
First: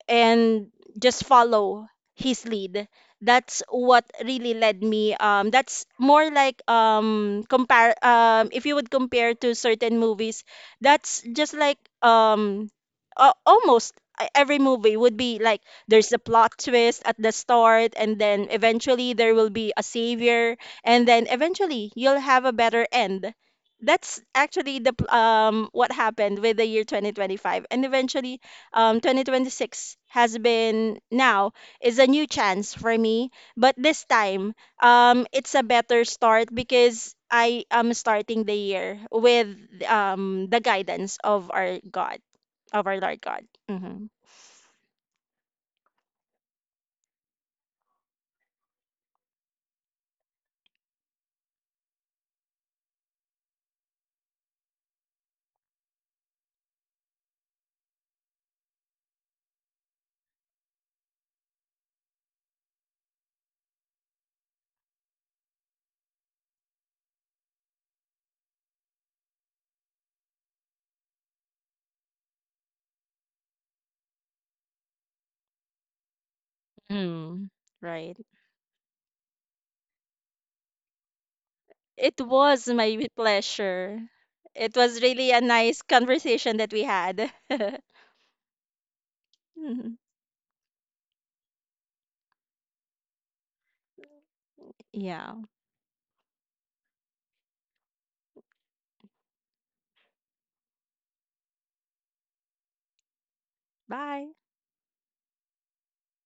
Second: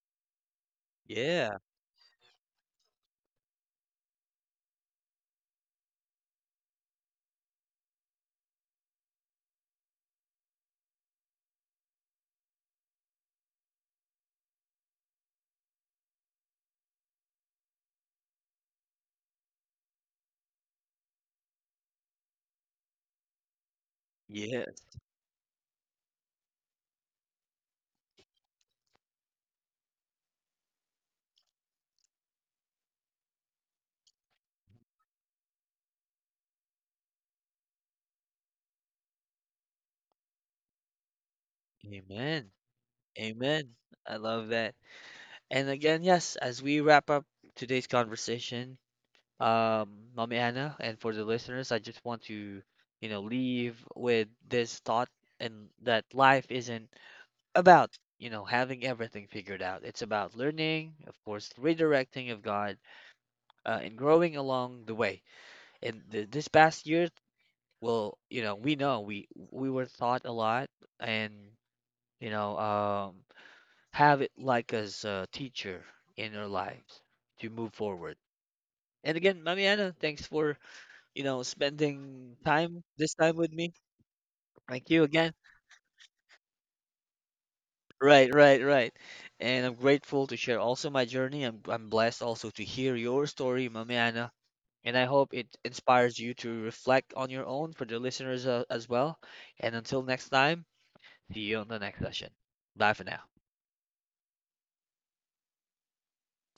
S2: and just
S1: Yeah.
S2: follow his lead. That's what really led me. That's more like compare if you would compare to certain movies, that's just like almost every movie would be like there's a plot twist at the start, and then eventually there will be a savior, and then eventually you'll have a better end. That's actually
S1: Yes.
S2: what happened with the year 2025, and eventually 2026 has been now is a new chance for me. But this time, it's a better start because I am starting the year with the guidance of our God,
S1: Amen.
S2: of our Lord God.
S1: Amen.
S2: Hmm.
S1: I love that. And again, yes, as we wrap up today's conversation, um, Mommy Anna, and for the listeners, I just want to, you know, leave with this thought and that life isn't about, you know, having everything figured out. It's about learning, of course, redirecting of God, and growing along the way. And th this past year, well, you know, we we were taught a lot, and you know, have it like as a teacher in our lives
S2: Hmm.
S1: to move
S2: Right.
S1: forward. And again, Mommy Anna, thanks for you know,
S2: It
S1: spending
S2: was
S1: time
S2: my
S1: this time with me.
S2: pleasure. It
S1: Thank
S2: was
S1: you
S2: really
S1: again.
S2: a nice conversation that we had.
S1: Right. And I'm
S2: Mhm.
S1: grateful to share also my journey. I'm blessed also to hear your story, Mami Anna. And I
S2: Yeah.
S1: hope it inspires you to reflect on your own for the listeners as well. And until next time, see you on the next session. Bye for now.
S2: Bye.